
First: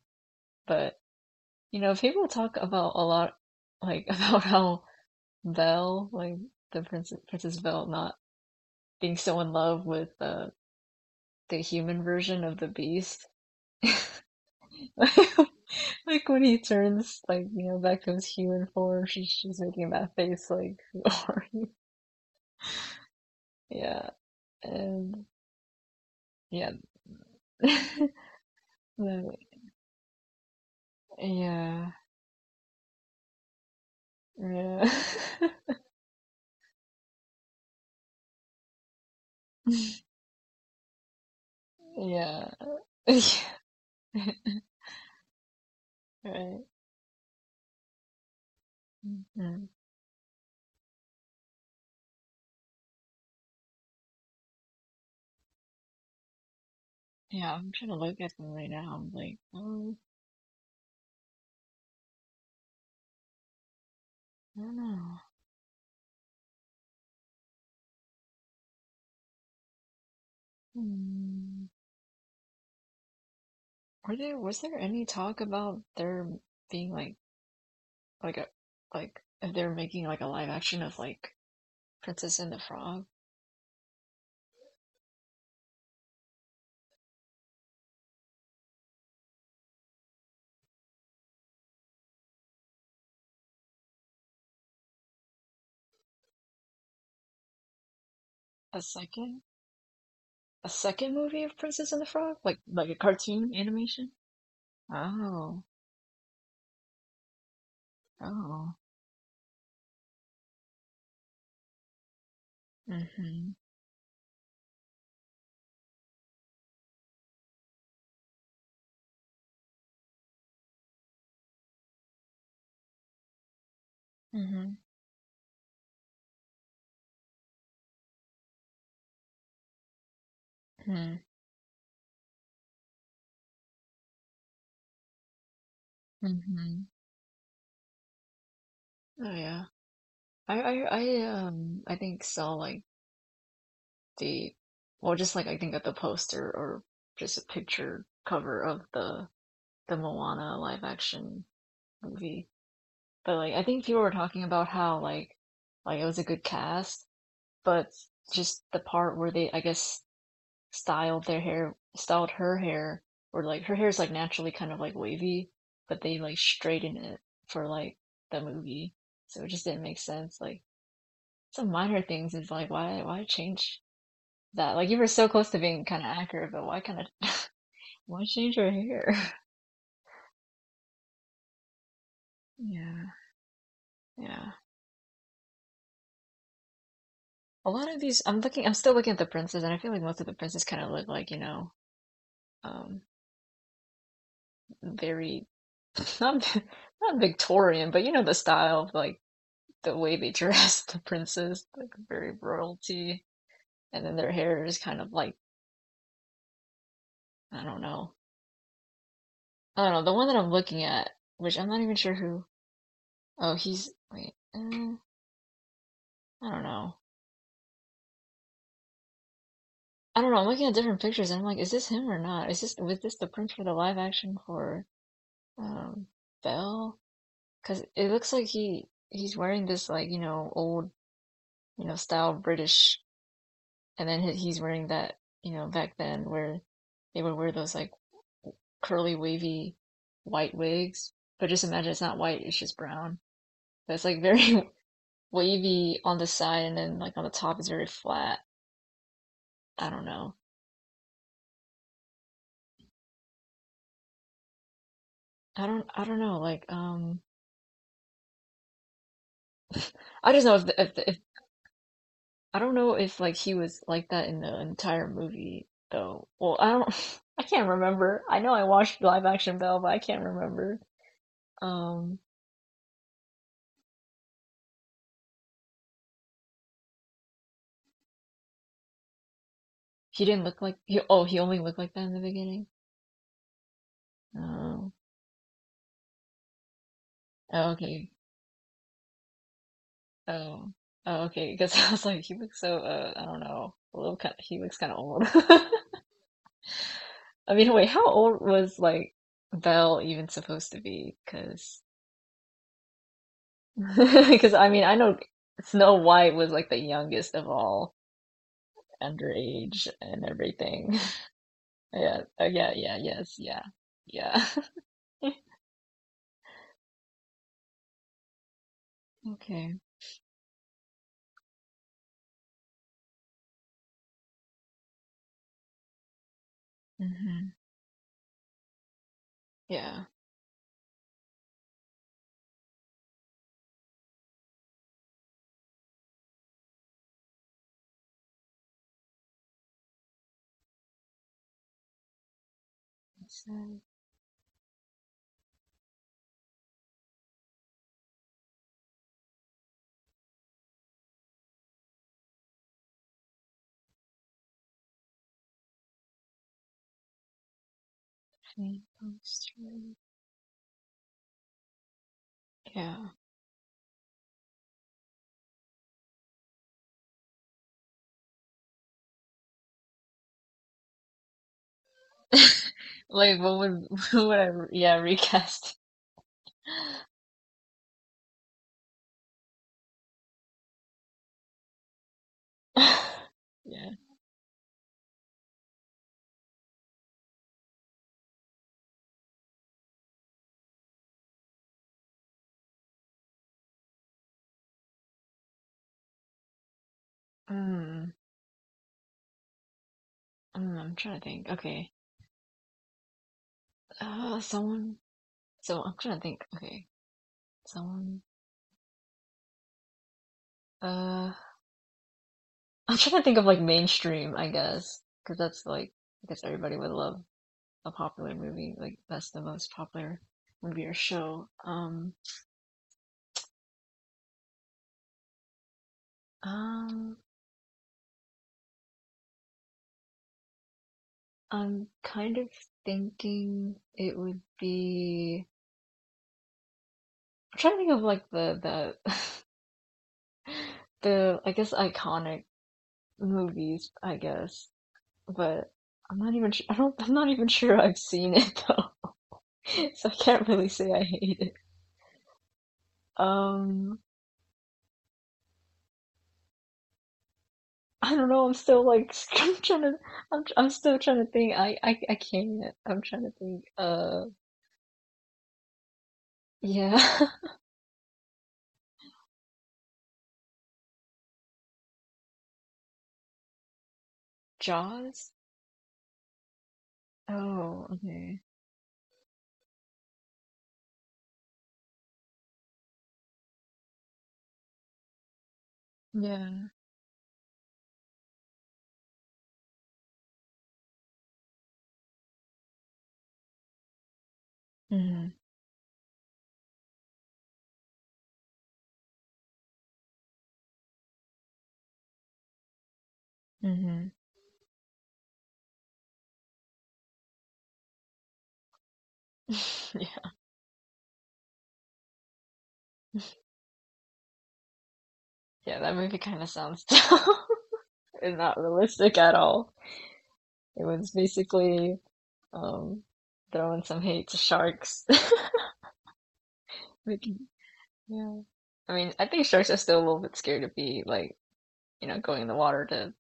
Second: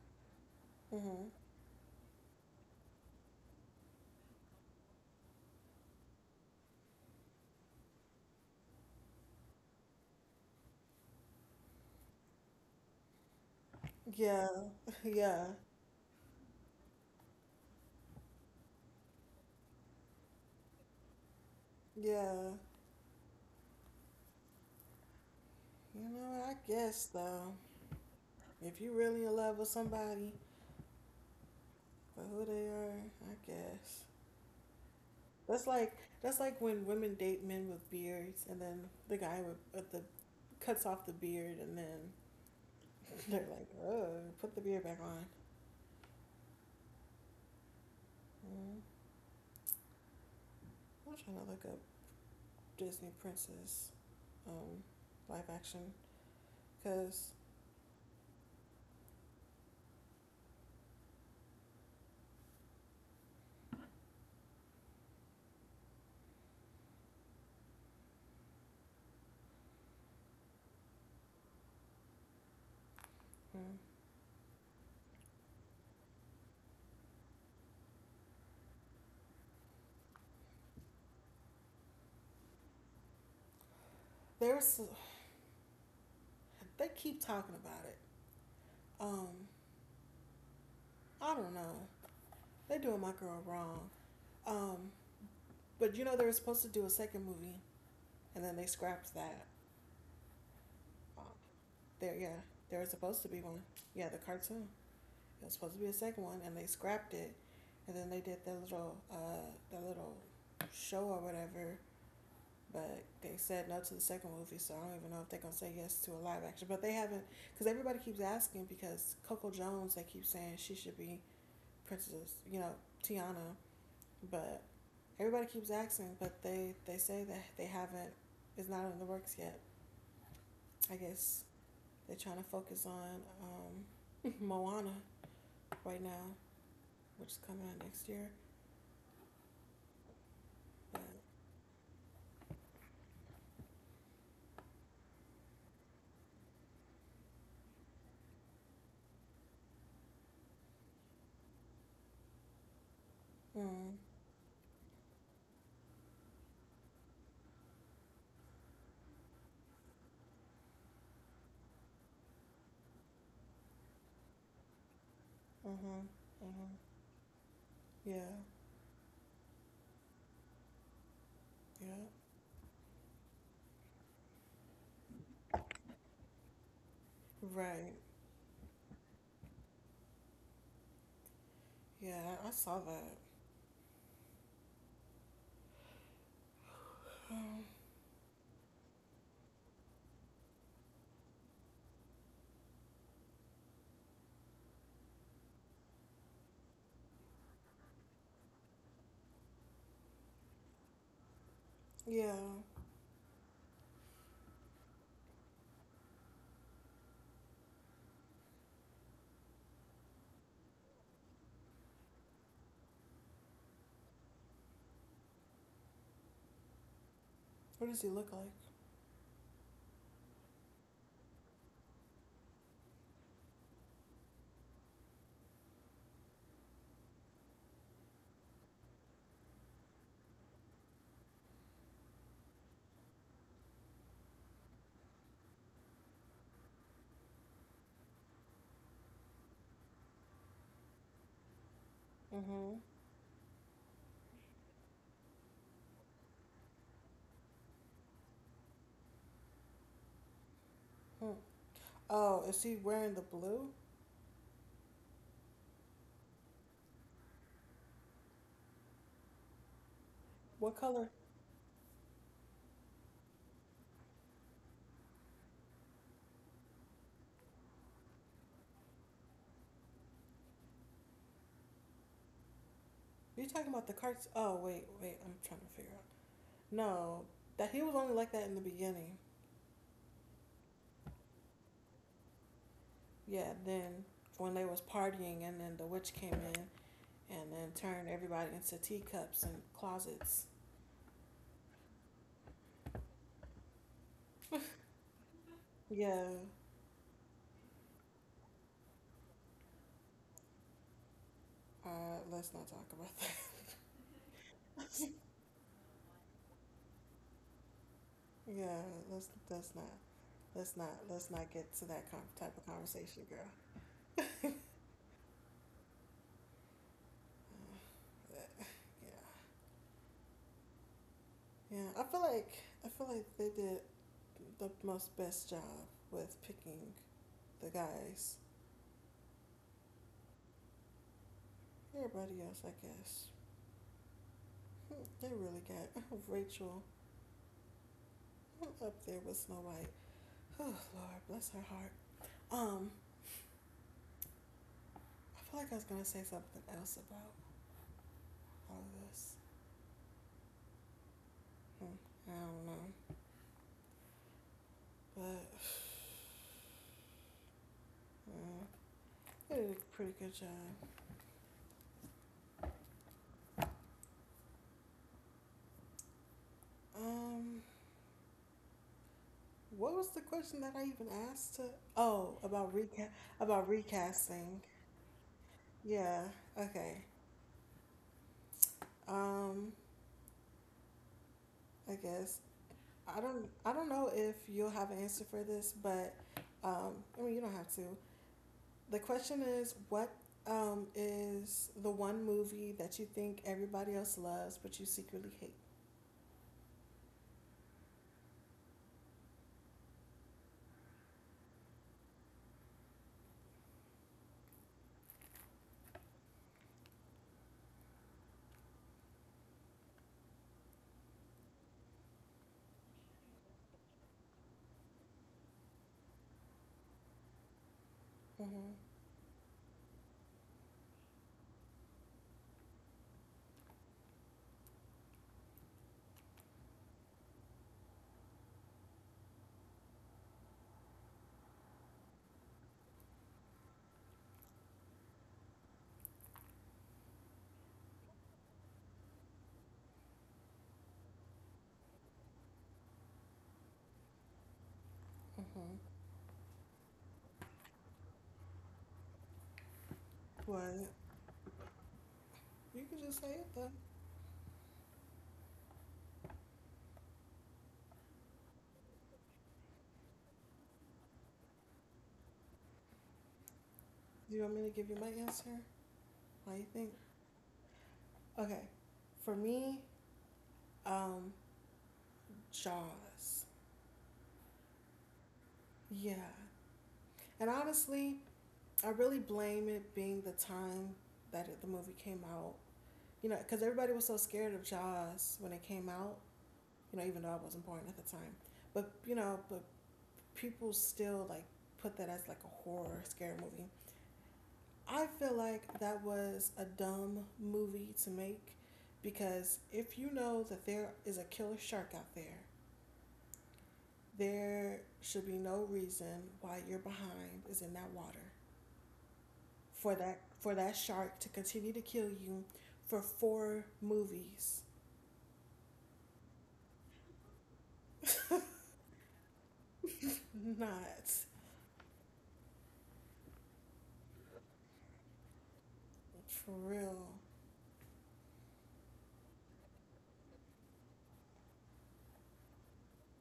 S2: But,
S1: Mm-hmm.
S2: people talk about a lot, like, about how Belle, like, the Princess Belle, not being so in love with the human version of the Beast.
S1: Yeah, yeah,
S2: Like, when he turns, like, back to his human form, she's making that face, like, who are you?
S1: yeah.
S2: Yeah. And,
S1: You know, I
S2: yeah.
S1: guess though,
S2: Like,
S1: if you really in love with somebody
S2: yeah.
S1: for who they are, I guess
S2: Yeah.
S1: that's like that's like when women date men with beards, and then the guy with the cuts off the beard, and then
S2: Yeah.
S1: they're like, "Oh, put the beard back on."
S2: Right.
S1: Mm.
S2: Yeah.
S1: I'm trying to look up Disney princess. um, live action because
S2: Yeah, I'm trying to look at them right now. I'm like, oh, I don't know. Hmm.
S1: mm,
S2: Were there was there any talk about there being like a like if they're making like a live action of like Princess and the Frog,
S1: there's they keep talking about it. Um, I don't know. They doing my girl wrong. Um, but you know they were supposed to do a second movie and then they
S2: a
S1: scrapped
S2: second
S1: that.
S2: a second
S1: Uh,
S2: movie of Princess and the
S1: There,
S2: Frog,
S1: yeah,
S2: like
S1: there was
S2: a
S1: supposed to be
S2: cartoon
S1: one. Yeah,
S2: animation?
S1: the cartoon. It was
S2: Oh,
S1: supposed to be a second one and they scrapped it. And then they did that
S2: oh,
S1: little uh, that little show or whatever. But they
S2: mm-hmm,
S1: said no to the second movie, so I don't even know if they're gonna say yes to a live action. But they haven't, because everybody keeps asking. Because Coco Jones, they keep saying she should be Princess, Tiana. But
S2: mm-hmm,
S1: everybody keeps asking. But they say that they haven't. It's not in the works yet. I
S2: mm-hmm.
S1: guess they're trying to focus on Moana right now,
S2: Mm-hmm.
S1: which is coming out next year.
S2: Oh yeah, I I
S1: But,
S2: I um I think saw like. The, well, just like I think at the poster or just a picture cover of the Moana live action movie. But like I think
S1: mm,
S2: people were talking about how like it was a good cast, but just the part where they I guess styled her hair or like her hair's like naturally kind of like wavy,
S1: mm-hmm,
S2: but they like
S1: mm-hmm.
S2: straightened it for like
S1: Yeah,
S2: the movie. So it just didn't make sense. Like some
S1: yeah,
S2: minor things is like why change that like you were so close to being kind of accurate, but why kind of
S1: right.
S2: why change your hair?
S1: Yeah, I saw that.
S2: Yeah, yeah. A lot of these, I'm looking, I'm still looking at the princes, and I feel like most of the princes kind of look like um, very not not Victorian, but the style of like the way they dress the princes, like
S1: Yeah,
S2: very royalty, and then their hair is kind of like I don't know, I don't know. The one that I'm looking at, which I'm not even sure who. Oh, he's wait, I don't know.
S1: what does he look like?
S2: I don't know. I'm looking at different pictures and I'm like, is this him or not? Is this was this the print for the live action for um Belle? Because it looks like he's wearing this like old style British, and then he's wearing that back then where they would wear those like curly wavy white wigs. But just imagine it's not white; it's just
S1: Mm-hmm.
S2: brown. But it's like very wavy on the side, and then like on the top is very flat. I don't know.
S1: Hmm. Oh, is he wearing the blue?
S2: I don't. I don't know. I just know if
S1: What
S2: the, if
S1: color?
S2: the, if I don't know if like he was like that in the entire movie though. Well, I don't I can't remember. I know I watched live action Belle, but I can't remember. Um
S1: You're talking about the carts? Oh, wait, wait. I'm trying to figure out. No, that he was only like that in the beginning.
S2: he didn't look like he, oh, he only looked like that in the beginning.
S1: Yeah, then when they was
S2: Oh.
S1: partying, and then the witch came in and then
S2: Oh,
S1: turned
S2: okay.
S1: everybody into teacups and closets.
S2: Oh. Oh, okay. Because I was like he looks so I don't know. A little kind of. He looks kind of old.
S1: Yeah.
S2: I mean, wait, how old was like Belle even supposed to be? Because
S1: Uh, let's not talk about that.
S2: because I mean, I know Snow White was like the youngest of all
S1: Yeah, let's let's
S2: underage
S1: not
S2: and
S1: let's not
S2: everything.
S1: let's not get to that
S2: Yeah. Oh,
S1: type of
S2: yeah, yeah,
S1: conversation,
S2: yes,
S1: girl.
S2: yeah. Yeah.
S1: Uh, yeah,
S2: Okay.
S1: yeah. I feel like they did the most best job with picking
S2: Mm-hmm.
S1: the guys.
S2: Yeah.
S1: Everybody else, I guess, they really got oh, Rachel up there with Snow White. Oh Lord, bless her heart. Um,
S2: Sad
S1: I feel like I was gonna say something else about all of this. I don't know, but uh,
S2: thing comes.
S1: they did a pretty good job.
S2: Yeah.
S1: Um, what was the question that I even asked? To oh, about recast
S2: Like what
S1: about
S2: would what would I
S1: recasting.
S2: yeah, recast.
S1: Yeah. Okay. Um, I guess
S2: Yeah.
S1: I don't know if you'll have an answer for this, but um, I mean you don't have to. The question is, what is the one movie that you think everybody else loves but you secretly hate?
S2: Mm, mm, I'm trying to think. Okay. Someone so I'm trying to think. Okay. Someone uh I'm trying to think of like mainstream, I guess, because that's like I guess everybody would love a popular
S1: Mhm.
S2: movie. Like that's the most popular movie or show. Um, I'm kind of thinking it would be. I'm trying to think of like the the I guess iconic movies. I guess,
S1: Mhm.
S2: but I'm not even. I don't. I'm not even sure I've seen it though, so I can't really
S1: Well,
S2: say I hate it.
S1: you can just say it though.
S2: Um, I don't know. I'm still like I'm trying to. I'm still trying to think. I can't. I'm trying to think.
S1: Do you want me to give you my answer? What do you think?
S2: Yeah.
S1: Okay. For me, um, Jaws.
S2: Jaws?
S1: Yeah. And
S2: Oh,
S1: honestly,
S2: okay.
S1: I really blame it being the time that the movie came out. Because everybody was so scared of Jaws when it came out,
S2: Yeah.
S1: even though I wasn't born at the time. But people still like put that as like a horror scary movie. I
S2: Mhm,
S1: feel like that was a dumb movie to make because if you know that there is a killer shark out there,
S2: mhm.
S1: there should be no reason why your behind is in that water for that
S2: Yeah,
S1: for that shark to continue to kill you for four movies.
S2: yeah, that movie kind of sounds dumb and not realistic at all. It
S1: Not.
S2: was basically um throwing some hate to sharks.
S1: For real.
S2: Making, yeah. I mean, I think sharks are still a little bit scared to be like, going in the water to,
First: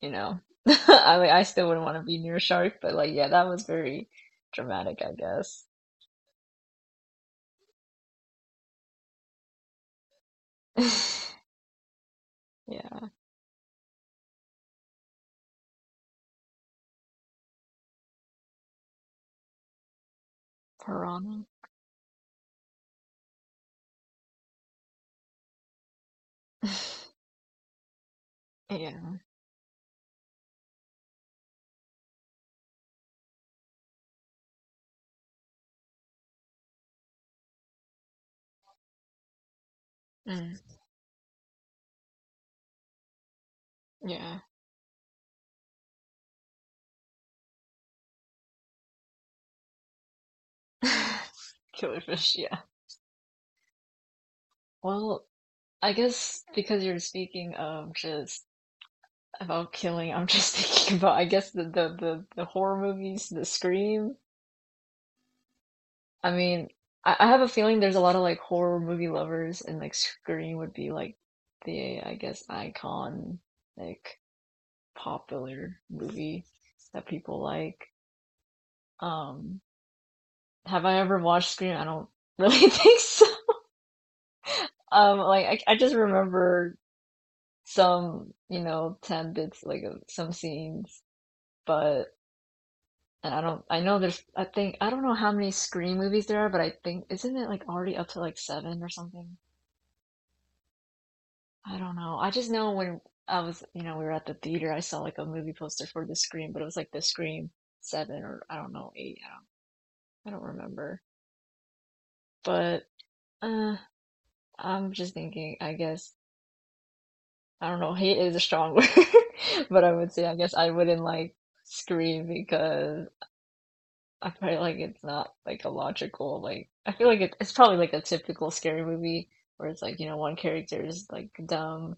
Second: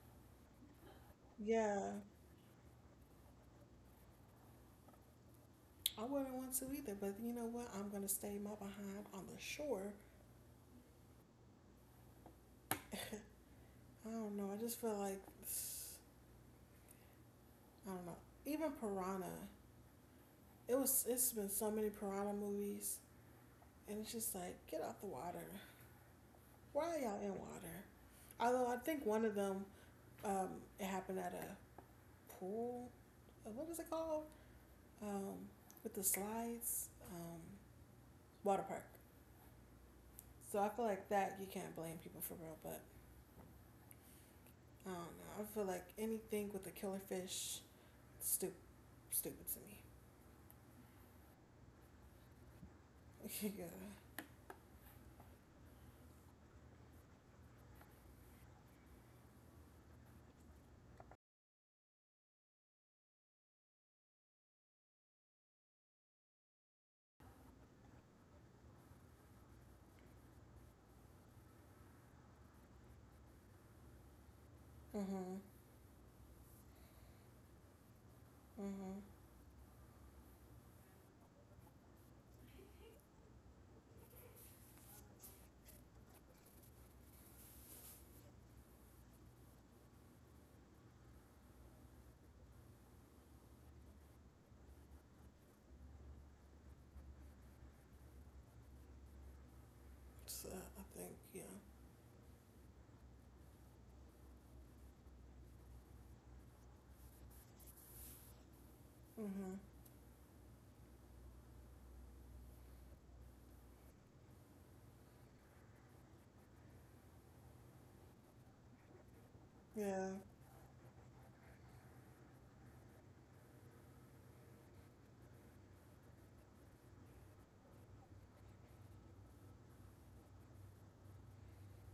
S2: you know. I mean, I still
S1: Yeah.
S2: wouldn't want to be near a shark, but like, yeah, that was very dramatic, I guess.
S1: I wouldn't want to either, but you know what? I'm gonna stay my behind on the shore.
S2: Yeah,
S1: I don't know. I just feel like I don't know. Even Piranha. It was. It's
S2: piranha.
S1: been so many Piranha movies, and it's just like get out the water. Why are y'all in water? Although I think
S2: Yeah.
S1: one of them, um, it happened at a pool. What is it called? Um, with the slides. Um, water park.
S2: Mm,
S1: So I feel like that you can't blame people for real, but
S2: yeah.
S1: I don't know. I feel like anything with a killer fish, stupid, stupid to
S2: Killer fish, yeah.
S1: me. Yeah.
S2: Well, I guess because you're speaking of just about killing, I'm just thinking about I guess the horror movies, the Scream. I mean, I have a feeling there's a lot of like horror movie lovers, and like Scream would be like the I guess icon like
S1: Mhm.
S2: popular movie that people like.
S1: Mhm.
S2: Um, have I ever watched Scream? I don't really think so. Like I just remember some 10 bits, like of some scenes, but and I don't I know there's I think I don't know how many Scream movies there are, but I think isn't it like already up to like seven or something?
S1: So I think yeah.
S2: I don't know. I just know when I was, we were at the theater, I saw like a movie poster for the Scream, but it was like the Scream seven or I don't know, eight, I
S1: Mhm.
S2: don't, I don't remember. But uh I'm just thinking, I guess I don't know, hate is a strong word, but I would
S1: Yeah.
S2: say I guess I wouldn't like Scream because I feel like it's not like a logical like I feel like it's probably like a typical scary movie where it's like you know one character is like dumb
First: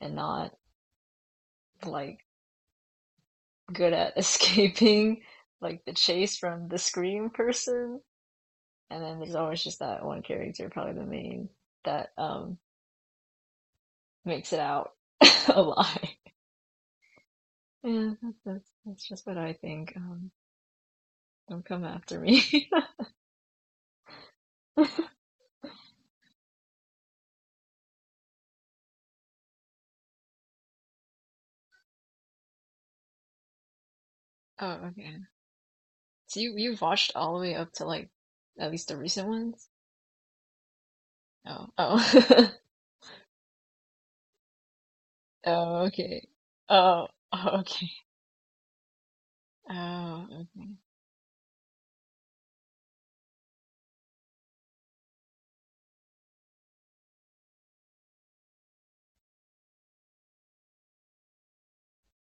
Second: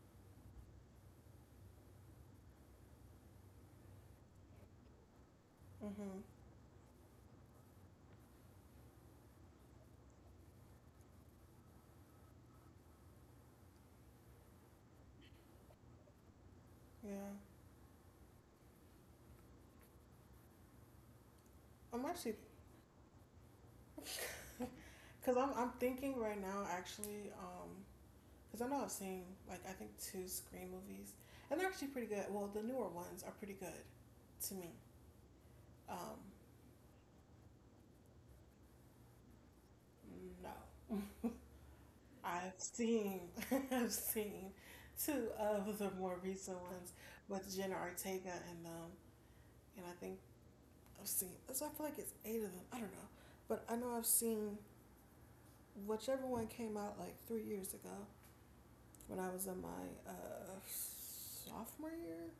S2: and not like good at escaping like the
S1: Mhm.
S2: chase from the scream person and then there's always just that one character probably the main that makes it out alive.
S1: Yeah.
S2: Yeah, that's just what I think. Don't come
S1: I'm
S2: after
S1: actually,
S2: me.
S1: cause I'm thinking right now actually, cause I know I've seen like I think two Scream movies, and they're actually pretty good. Well, the newer ones are pretty good to me.
S2: Oh, okay.
S1: Um,
S2: So you've watched all the way up to like at least the recent ones?
S1: no,
S2: Oh, oh,
S1: I've seen, I've seen two of
S2: oh,
S1: the more
S2: okay.
S1: recent ones
S2: Oh, oh,
S1: with Jenna
S2: okay.
S1: Ortega and them, and I think
S2: Oh, okay.
S1: I've seen. So I feel like it's eight of them. I don't know, but I know I've seen whichever one came out like 3 years ago when I was in my sophomore year.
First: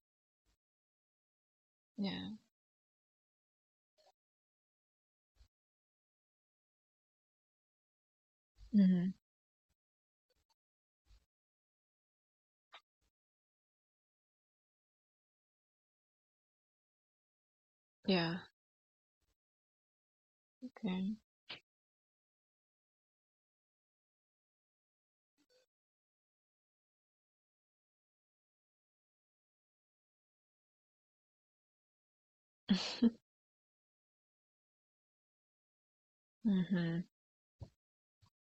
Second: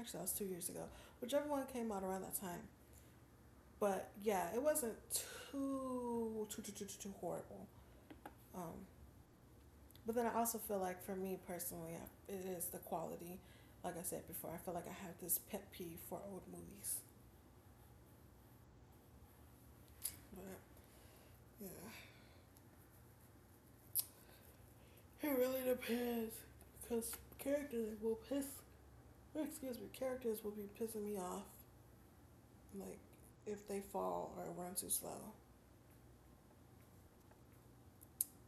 S1: Actually, that was 2 years ago. Whichever one came out around
S2: Yeah.
S1: that time. But yeah, it wasn't too, too horrible. Um,
S2: Mm-hmm.
S1: But then I also feel like for me personally, it is the quality. Like I said before, I feel like I have this pet peeve for old movies.
S2: Yeah.
S1: But
S2: Okay.
S1: yeah, it really depends because characters will piss. Excuse me, characters will be pissing me off. Like if they fall or run too slow.
S2: Mm-hmm.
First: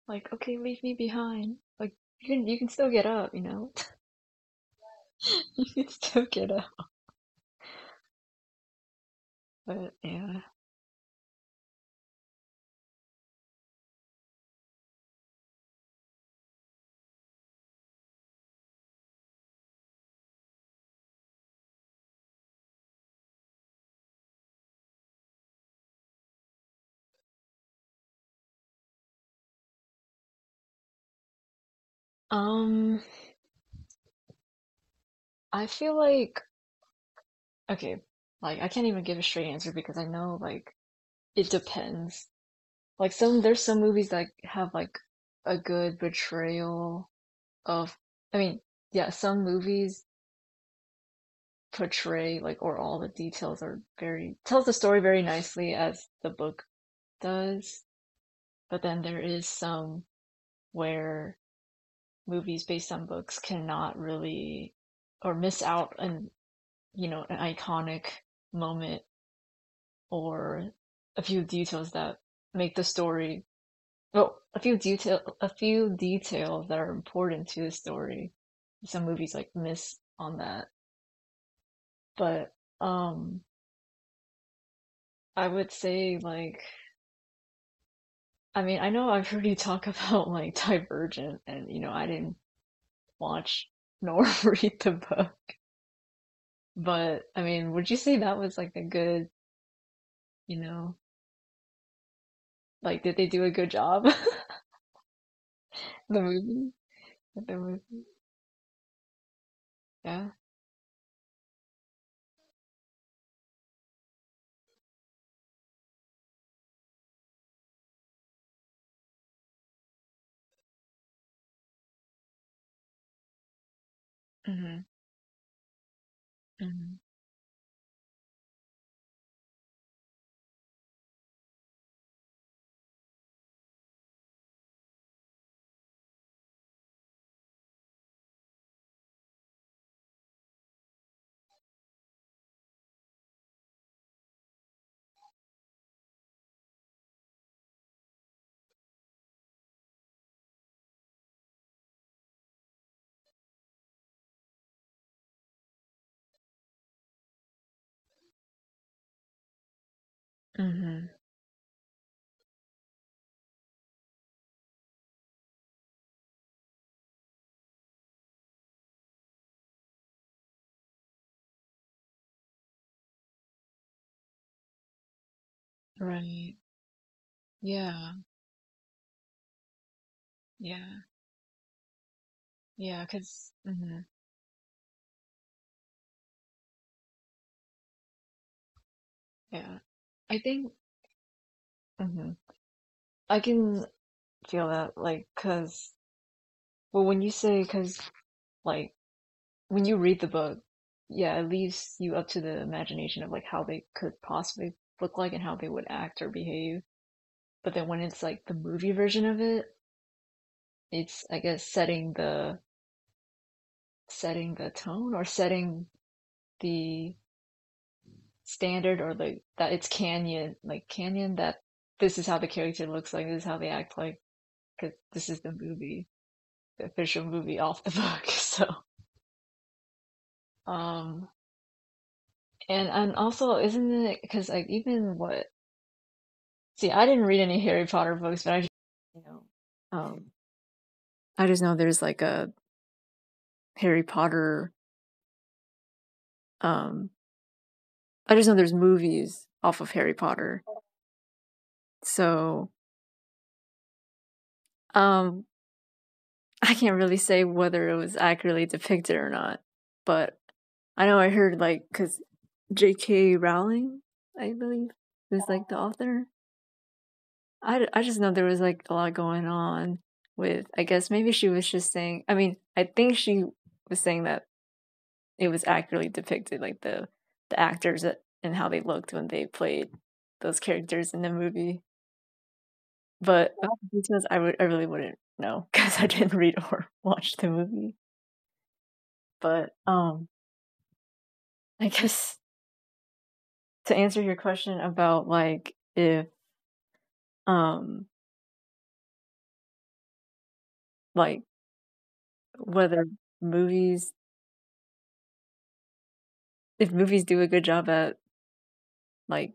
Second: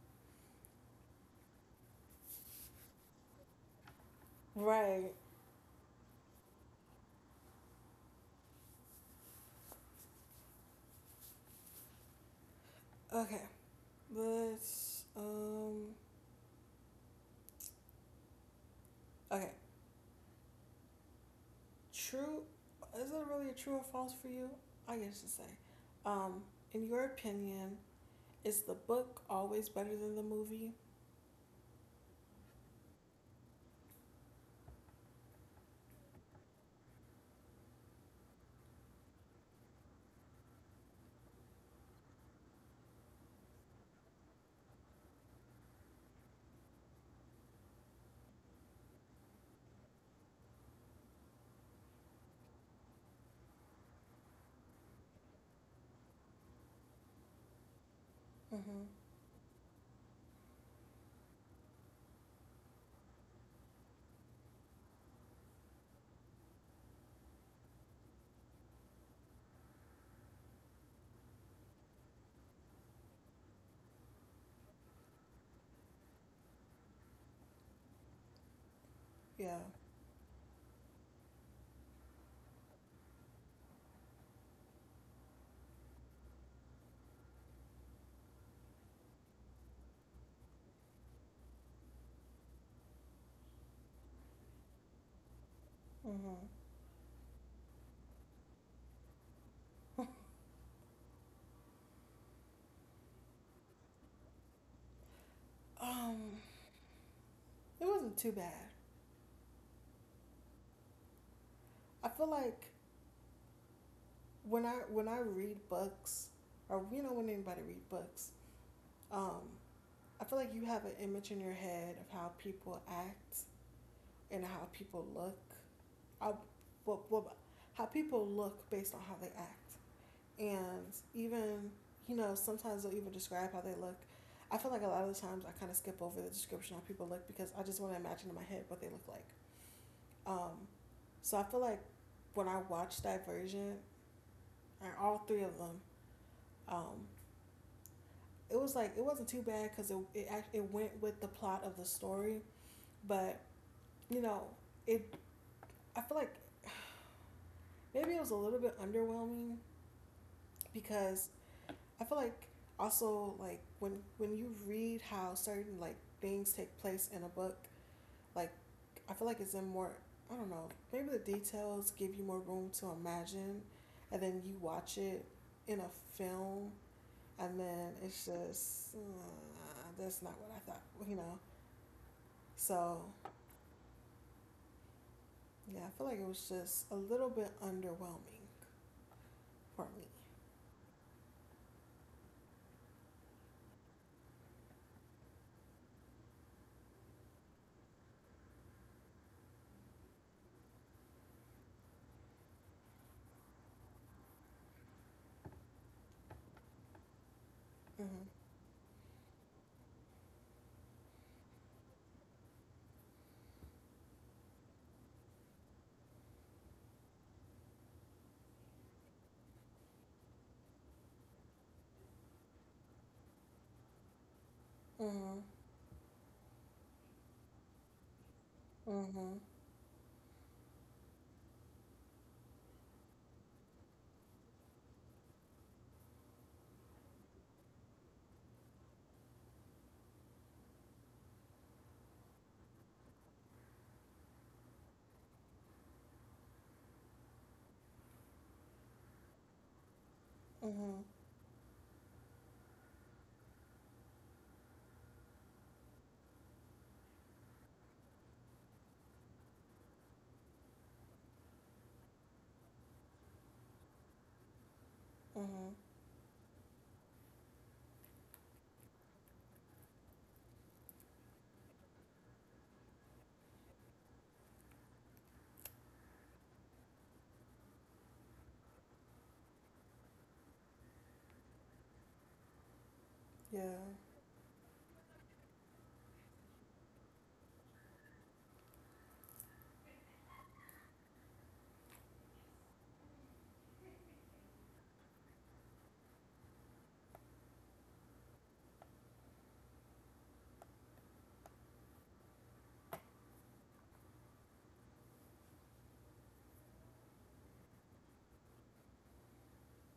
S2: Like, okay, leave me behind. Like, you can still get up, you know?
S1: Right.
S2: You can still get up. But yeah.
S1: Okay. Let's. Okay. True. Is it really a true or false for you? I guess to say. Um, in your opinion, is the book always better than the movie?
S2: Um, I feel like okay, like I can't even give a straight answer because I know like it depends. Like, some there's some movies that have, like, a good portrayal of, I mean, yeah, some movies portray, like, or all the details are very, tells the story very nicely as the book does. But
S1: Mm-hmm.
S2: then there is some where movies based on books cannot really, or miss out on, you know, an iconic moment or a few details that make the story, well, a few detail a few details that are important to the story. Some movies like
S1: Yeah.
S2: miss on that. But um I would say, like, I mean, I know I've heard you talk about like Divergent, and, you know, I didn't watch nor read the book.
S1: Mm-hmm.
S2: But I mean, would you say that was like a good, you know, like, did they do a good job? The
S1: Um,
S2: movie, the
S1: it
S2: movie,
S1: wasn't too bad.
S2: yeah.
S1: I feel like when I read books, or when anybody read books, um, I feel like you have an image in your head of how people act and how
S2: Hmm.
S1: people look. I,
S2: Hmm.
S1: what, what, how people look based on how they act. And even, sometimes they'll even describe how they look. I feel like a lot of the times I kind of skip over the description of how people look because I just want to imagine in my head what they look like. Um, so I feel like when I watched Divergent, or all three of them, um, it was like it wasn't too bad because it went with the plot of the story. But you know, it I feel like maybe it was a little bit underwhelming
S2: Hmm.
S1: because I feel like also like when you read how certain like things take place in a book, like I feel like it's in more I don't know, maybe the details give you more room to imagine and then you watch it in a
S2: Right.
S1: film and then
S2: Yeah.
S1: it's just that's not what I thought,
S2: Yeah.
S1: you know.
S2: Yeah.
S1: So,
S2: Because, hmm,
S1: yeah, I feel like it was just a little bit underwhelming
S2: yeah,
S1: for me.
S2: I think, hmm I can feel that, like, because, well, when you say, because, like, when you read the book, yeah, it leaves you up to the imagination of, like, how they could possibly look like and how they would act or behave. But then when it's
S1: Mhm.
S2: like the movie version of it, it's, I guess, setting the tone, or setting the standard, or the, that it's canon, like, canon that this is how the character looks like, this is how they act like, because this is
S1: Mhm.
S2: the movie, the official movie off the book. So,
S1: Mhm.
S2: um, and also isn't it because like even what, see, I didn't read any Harry Potter books, but I, just, you know, I just know there's like a Harry Potter. Um, I just know there's movies off of Harry
S1: Mhm.
S2: Potter, so um, I can't really say whether it was accurately depicted or not. But I know I heard like because J.K. Rowling, I believe,
S1: Mhm.
S2: was like the author. I just know there was like a lot going on with. I guess maybe she was just saying. I mean, I think she was saying that it was accurately depicted, like the actors and how they looked when they played those characters in the movie.
S1: Yeah.
S2: But about the details, I would, I really wouldn't know because I didn't read or watch the movie. But I guess to answer your question about like if um like whether movies, if movies do a good job at like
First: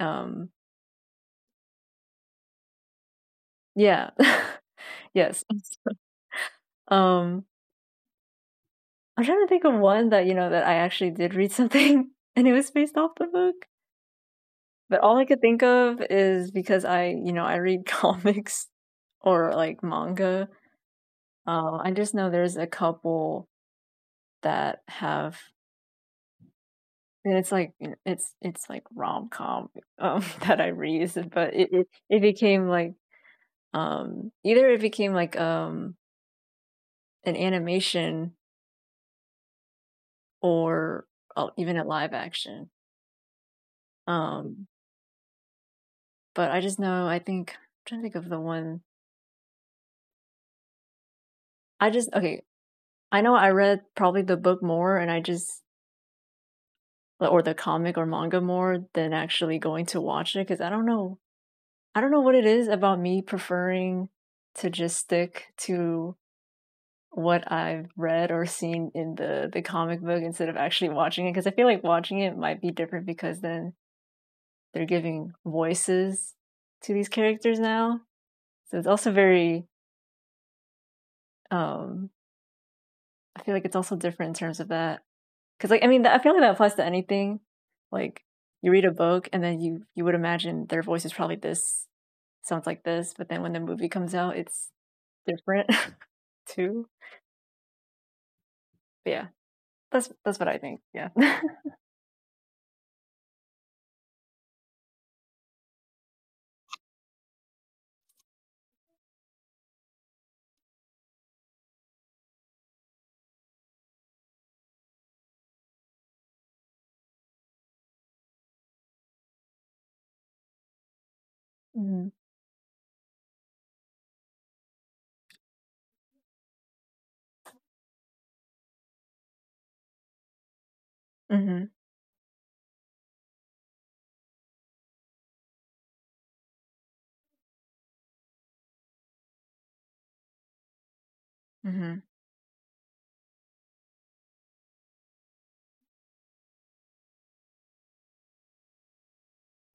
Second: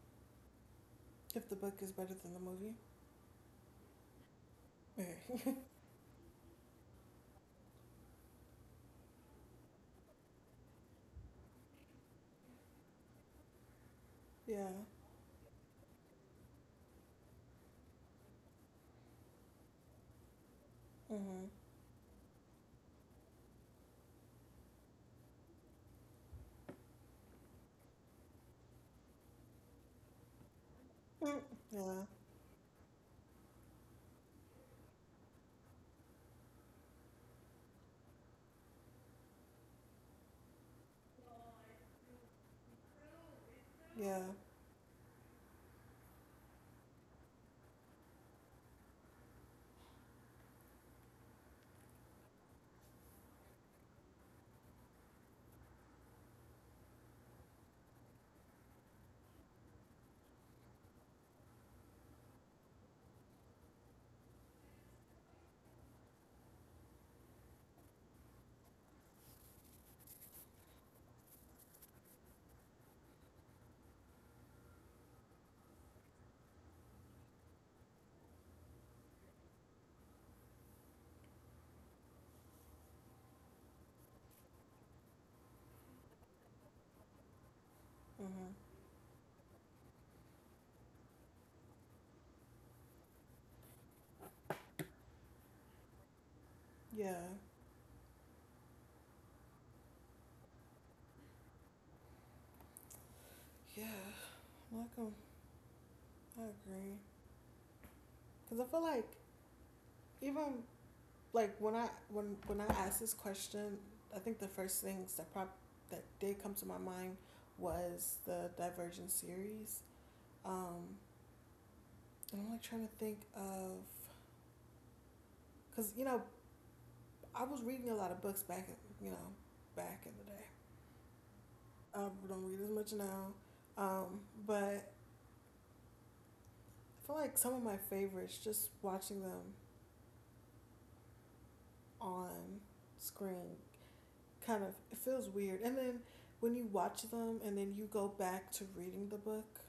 S2: um
S1: If the book is better than the movie.
S2: yeah yes um I'm trying to think of one that, you know, that I actually did read something and it was based off the book.
S1: Yeah.
S2: But all I could think of is because I, you know, I read comics or like manga.
S1: Mhm.
S2: I just know there's a couple that have, and it's like, you know, it's like rom com, that I read,
S1: Mm.
S2: but it, it
S1: Yeah.
S2: it became like either it became like an animation or even a live action.
S1: Yeah.
S2: Um, But I just know, I think I'm trying to think of the one. I just, okay, I know I read probably the book more and I just, or the comic or manga more than actually going to watch it cuz I don't know. I don't know what it is about me preferring to just stick to what I've read or seen in the comic book instead of actually watching it, because I feel like watching it might be different because then they're giving voices to these characters now. So it's also very um I feel like it's also different in terms of that. Because, like, I mean, I feel like that applies to anything. Like,
S1: Mhm.
S2: you read a book and then you would imagine their voice is probably this, sounds like this, but then when the movie comes out, it's different too.
S1: Yeah.
S2: But yeah, that's what I think. Yeah.
S1: Yeah. Welcome. I agree. Cause I feel like even like when I asked this question, I think the first things that did come to my mind was the Divergent series. Um,
S2: Hmm.
S1: and I'm like trying to think of because I was reading a lot of books back in the day.
S2: Hmm.
S1: I don't read as much now, um, but I feel like some of my favorites, just watching them
S2: Hmm.
S1: on screen, kind of it feels weird. And then when you watch them and then you go back to reading the book,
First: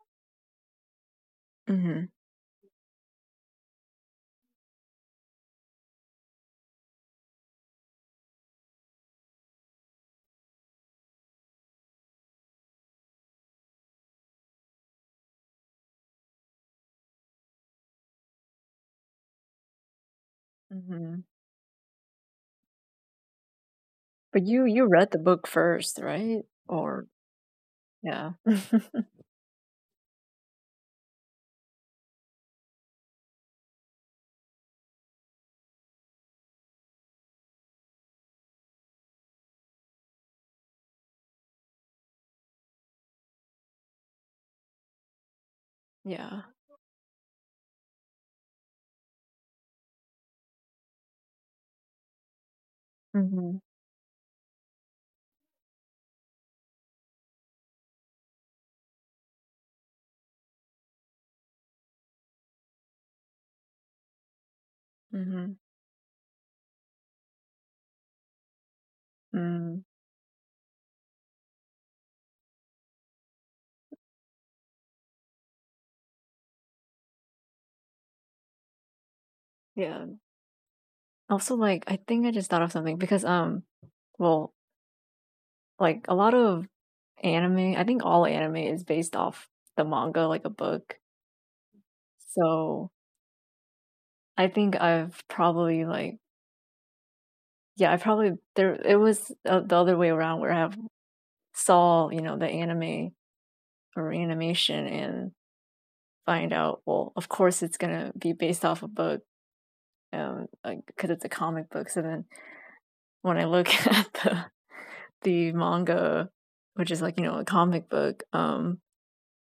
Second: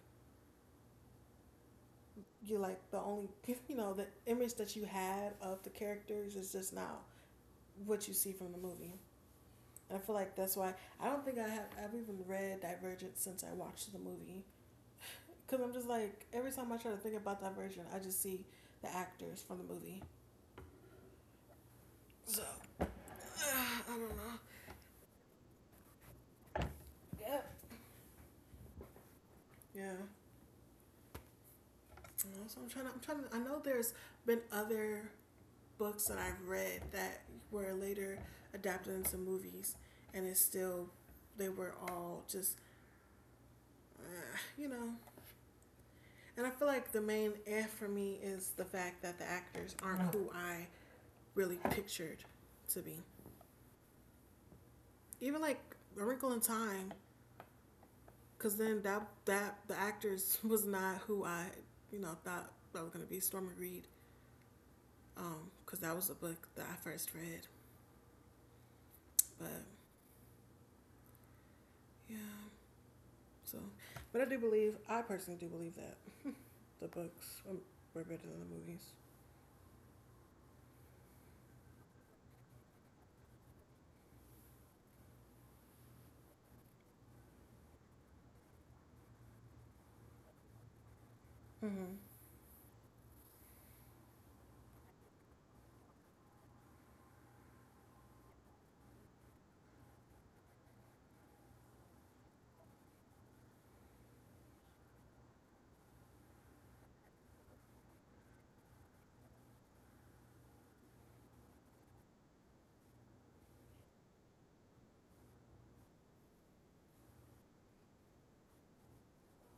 S2: Hmm.
S1: you like the only the image that you had of the characters is just now what you see from the movie. And I feel like that's why I don't think I've even read Divergent since I watched the movie because I'm just like every time I try to think about Divergent, I just see the actors from the movie.
S2: Hmm.
S1: So uh, I don't know.
S2: But you read the book first, right? Or
S1: Yeah.
S2: yeah,
S1: Yeah. So I'm trying to, I know there's been other books that I've read that were later adapted into movies, and it's still they were all just uh, you know.
S2: yeah.
S1: And I feel like the main F for me is the fact that the actors aren't who I really pictured to be.
S2: Hmm.
S1: Even like A Wrinkle in Time, because then that that the actors was not who I thought that was gonna be Stormy Reed.
S2: Hmm.
S1: Because that was a book that I first read. But
S2: Mm.
S1: yeah. So, but I do believe, I personally do believe that the books were better than the movies.
S2: Yeah. Also, like, I think I just thought of something because well, like, a lot of Anime, I think all anime is based off the manga, like, a book.
S1: Mm-hmm.
S2: So, I think I've probably, like, yeah, I probably there it was, the other way around where I have saw, you know, the anime or animation and find out, well, of course, it's gonna be based off a book, like because it's a comic book, so then when I look at the manga, which is, like, you know, a comic book,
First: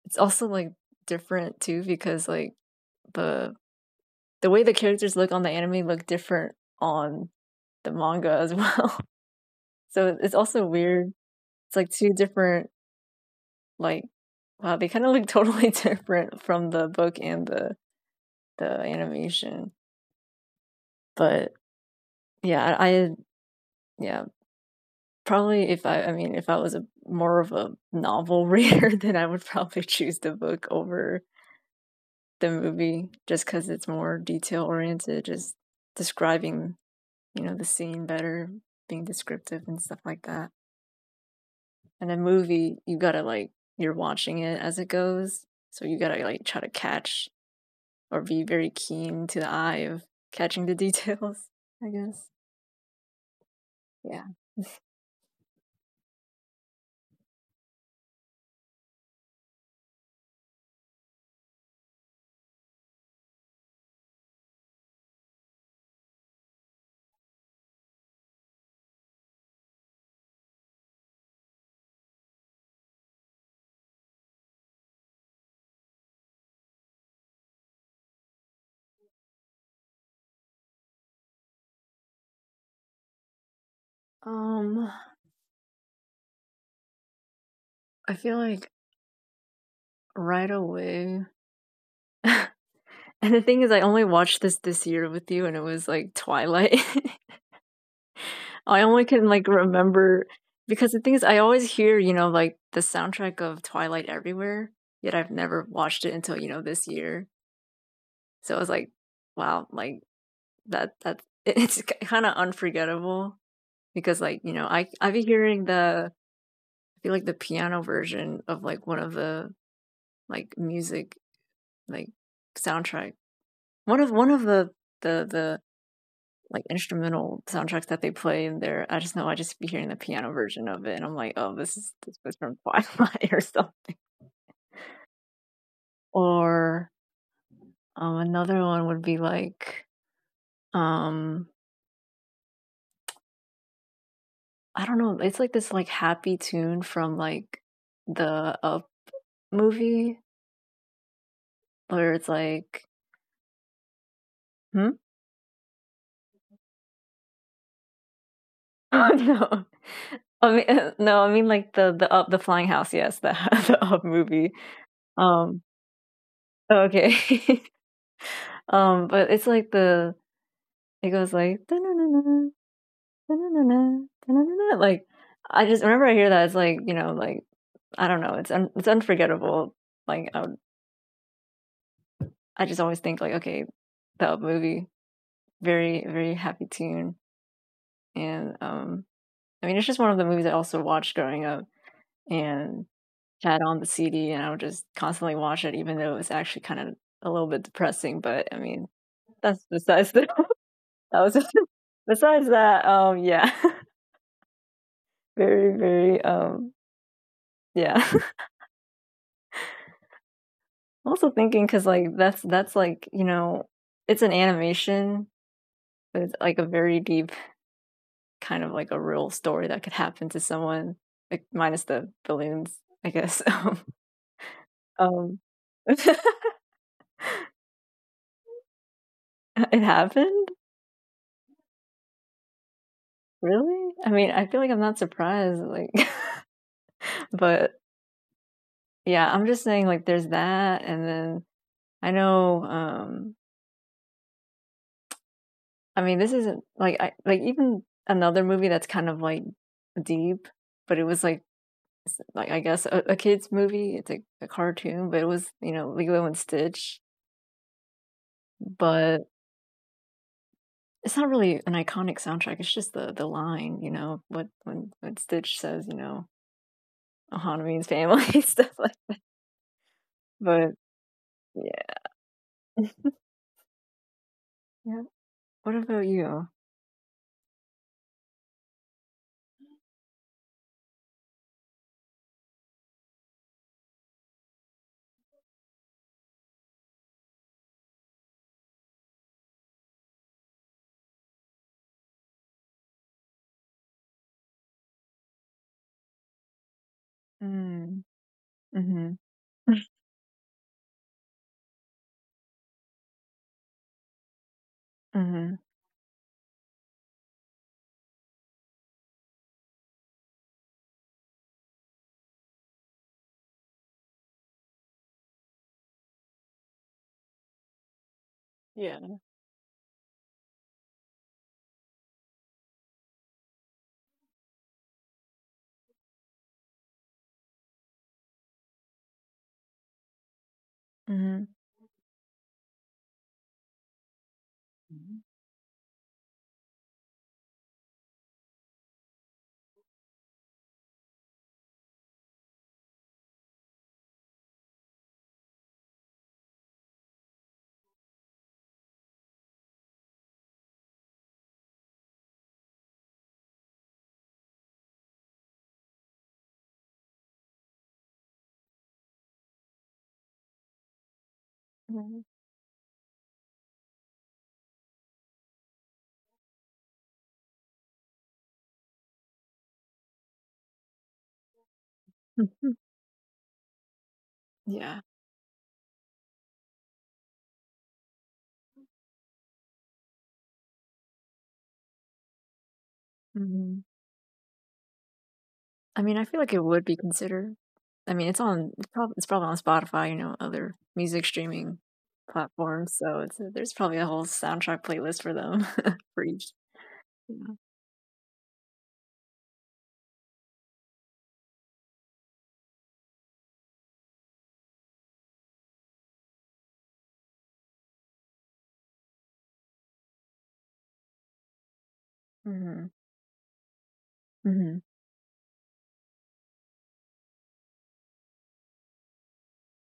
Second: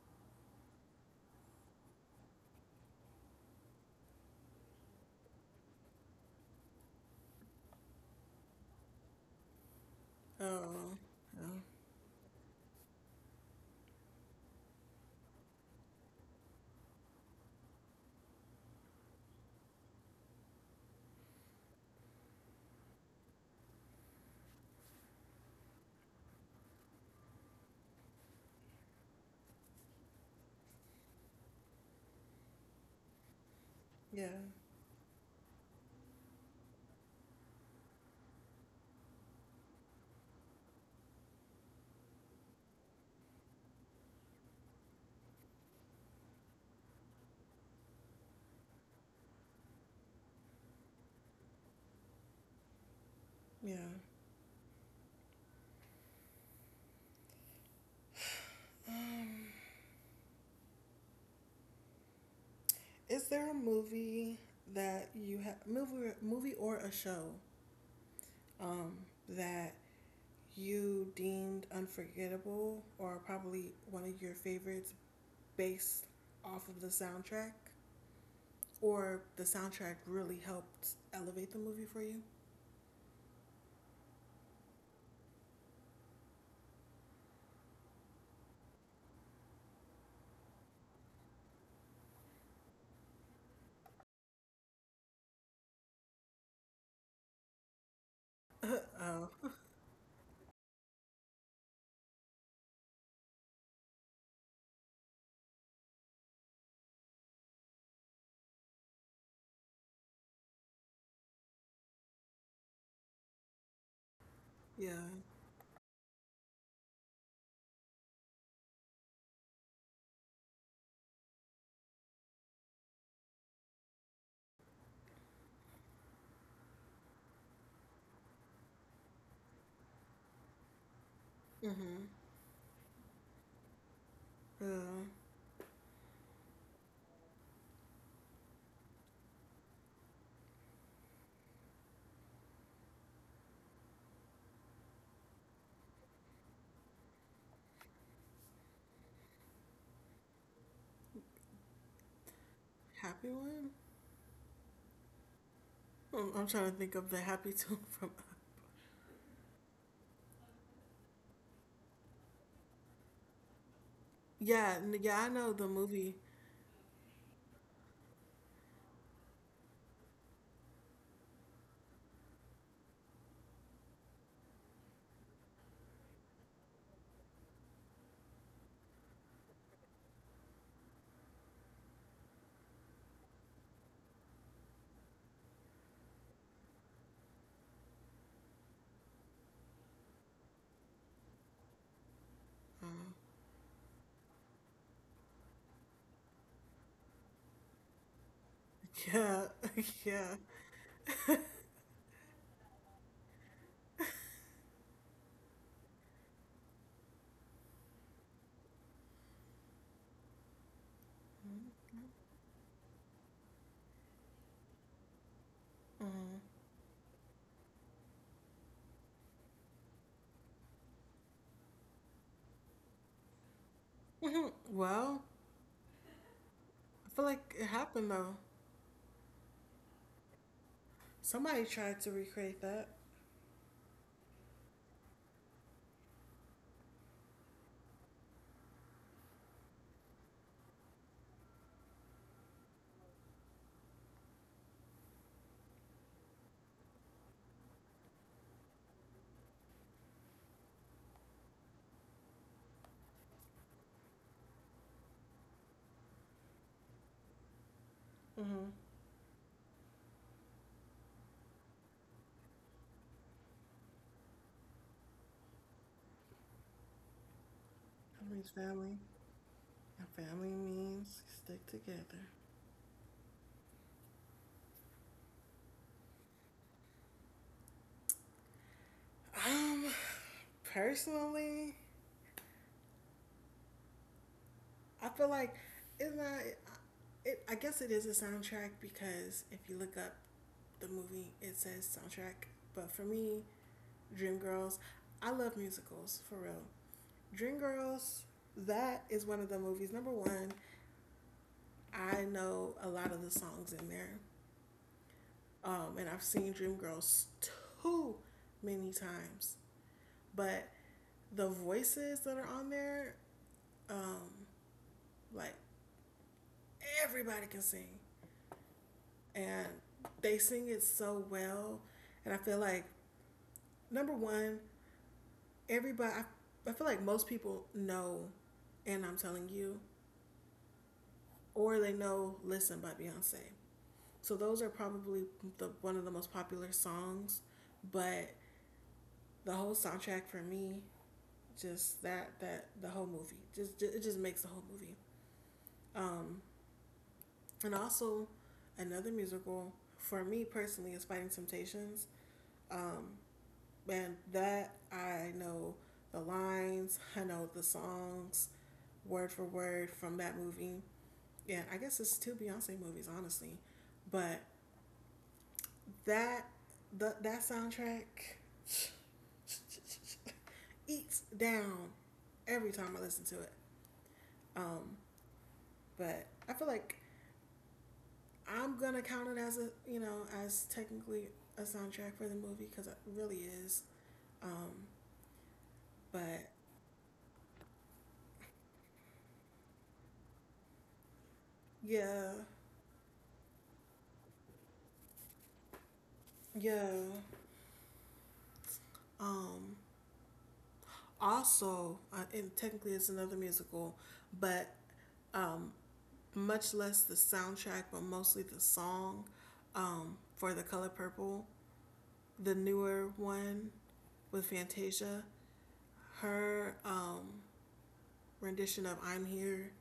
S2: it's also, like, different too because, like, the the way the characters look on the anime look different on the manga as well. So it's also
S1: Oh,
S2: weird.
S1: oh,
S2: It's like two different, like, wow, they kind of look totally different from the book and the animation. But yeah, I, yeah, probably if I mean if I was a more of a novel reader, then I would probably choose the book over the movie just cuz it's more
S1: yeah,
S2: detail oriented, just describing, you know, the scene better, being descriptive and stuff like that. And a movie, you gotta like, you're watching it as it goes, so you gotta like try to catch or be very keen to the eye of catching the details. I guess.
S1: yeah.
S2: Yeah.
S1: Um, is there a movie that you have movie or a show, um, that you deemed unforgettable or probably one of your favorites based off of the soundtrack, or the soundtrack really helped elevate the movie for you?
S2: Um, I feel like right away. And the thing is, I only watched this this year with you, and it was like Twilight. I only can like remember because the thing is, I always hear, you know, like the soundtrack of Twilight everywhere, yet I've never watched it until, you know, this year. So I was like, wow, like, that it's kind of unforgettable because, like, you know, I
S1: Yeah.
S2: I've been hearing the, I feel like the piano version of like one of the, like, music, like, soundtrack, one of the, like, instrumental soundtracks that they play in there. I just know I just be hearing the piano version of it, and I'm like, oh, this is,
S1: Mhm.
S2: this was from Twilight or something.
S1: Yeah.
S2: Or another one would be like um I don't know, it's like this, like, happy tune from like the movie where it's like,
S1: Happy one?
S2: hmm?
S1: I'm trying to think of the happy tune from.
S2: No. I mean, no, I mean like the up, the flying house. Yes, the the Up movie.
S1: Yeah, yeah, I know
S2: Um,
S1: the movie.
S2: okay. But it's like the, it goes like, "Da-na-na-na, da-na-na-na, da-na-na-na," like, I just, whenever I hear that, it's like, you know, like, I don't know, it's un-, it's unforgettable. Like, I would, I just always think, like, okay, the Up movie, very, very happy tune, and I mean it's just one of the movies I also watched growing up, and
S1: Um,
S2: had on the CD and I would just constantly watch it, even though it was actually kind of a little bit depressing. But I mean,
S1: yeah,
S2: that's besides the,
S1: yeah.
S2: that was besides that. Yeah, very, very, yeah. I'm also thinking because
S1: hmm
S2: like that's like, you know, it's an animation, but it's like a very deep, kind of like a real story that could happen to someone, like minus the balloons, I guess.
S1: Well,
S2: um, it
S1: I feel like it happened though.
S2: happened.
S1: Somebody tried to recreate that.
S2: Really? I mean, I feel like I'm not surprised. Like, but yeah, I'm just saying, like, there's that, and then I know. I mean, this isn't like I, like, even another movie that's kind of like deep, but it was like, I guess a kids movie. It's like a cartoon, but it was, you know, Lilo and Stitch,
S1: Mm-hmm.
S2: but it's not really an iconic soundtrack. It's just the line, you know, what when Stitch says, you know, Hanami's
S1: That
S2: family
S1: means
S2: stuff
S1: family.
S2: like.
S1: And family
S2: But
S1: means stick
S2: yeah,
S1: together.
S2: yeah. What about you?
S1: Um, Personally, I feel like it's not. It, I guess it is a soundtrack because if you look up the movie, it says soundtrack. But for me, Dream Girls. I love musicals for real. Dream
S2: Mm.
S1: Girls, that
S2: Mm-hmm.
S1: is one of the movies. Number one, I know a lot of the songs in there,
S2: Mm-hmm.
S1: and I've seen Dream Girls too many times. But the voices that are on there, um, like everybody can sing,
S2: Yeah.
S1: and they sing it so well. And I feel like number one, everybody. I feel like most people know, and I'm telling you,
S2: Mhm.
S1: or they know Listen by Beyonce. So those are
S2: Mhm.
S1: probably the one of the most popular songs, but the whole soundtrack for me, just that the whole movie, just it just makes the whole movie. Um, and also another musical for me personally is Fighting Temptations. Um, and that I know the lines, I know the songs word for word from that movie. Yeah, I guess
S2: Mhm.
S1: it's two Beyonce movies, honestly. But That the, that soundtrack eats down every time I listen to it. Um,
S2: Yeah.
S1: but I feel like I'm gonna count it as a as technically a soundtrack for the movie because it really
S2: Mhm.
S1: is. Um,
S2: I mean, I feel
S1: but
S2: like it would be considered. I mean, it's on. It's probably, it's probably on Spotify. You know, other music streaming
S1: yeah,
S2: platforms. So it's, there's probably a whole soundtrack playlist for them for each.
S1: yeah.
S2: Yeah.
S1: Um, Also, and technically it's another musical, but um, much less the soundtrack, but mostly the song, for the color purple, the
S2: Hmm.
S1: newer one with
S2: Hmm.
S1: Fantasia. Her rendition of "I'm Here"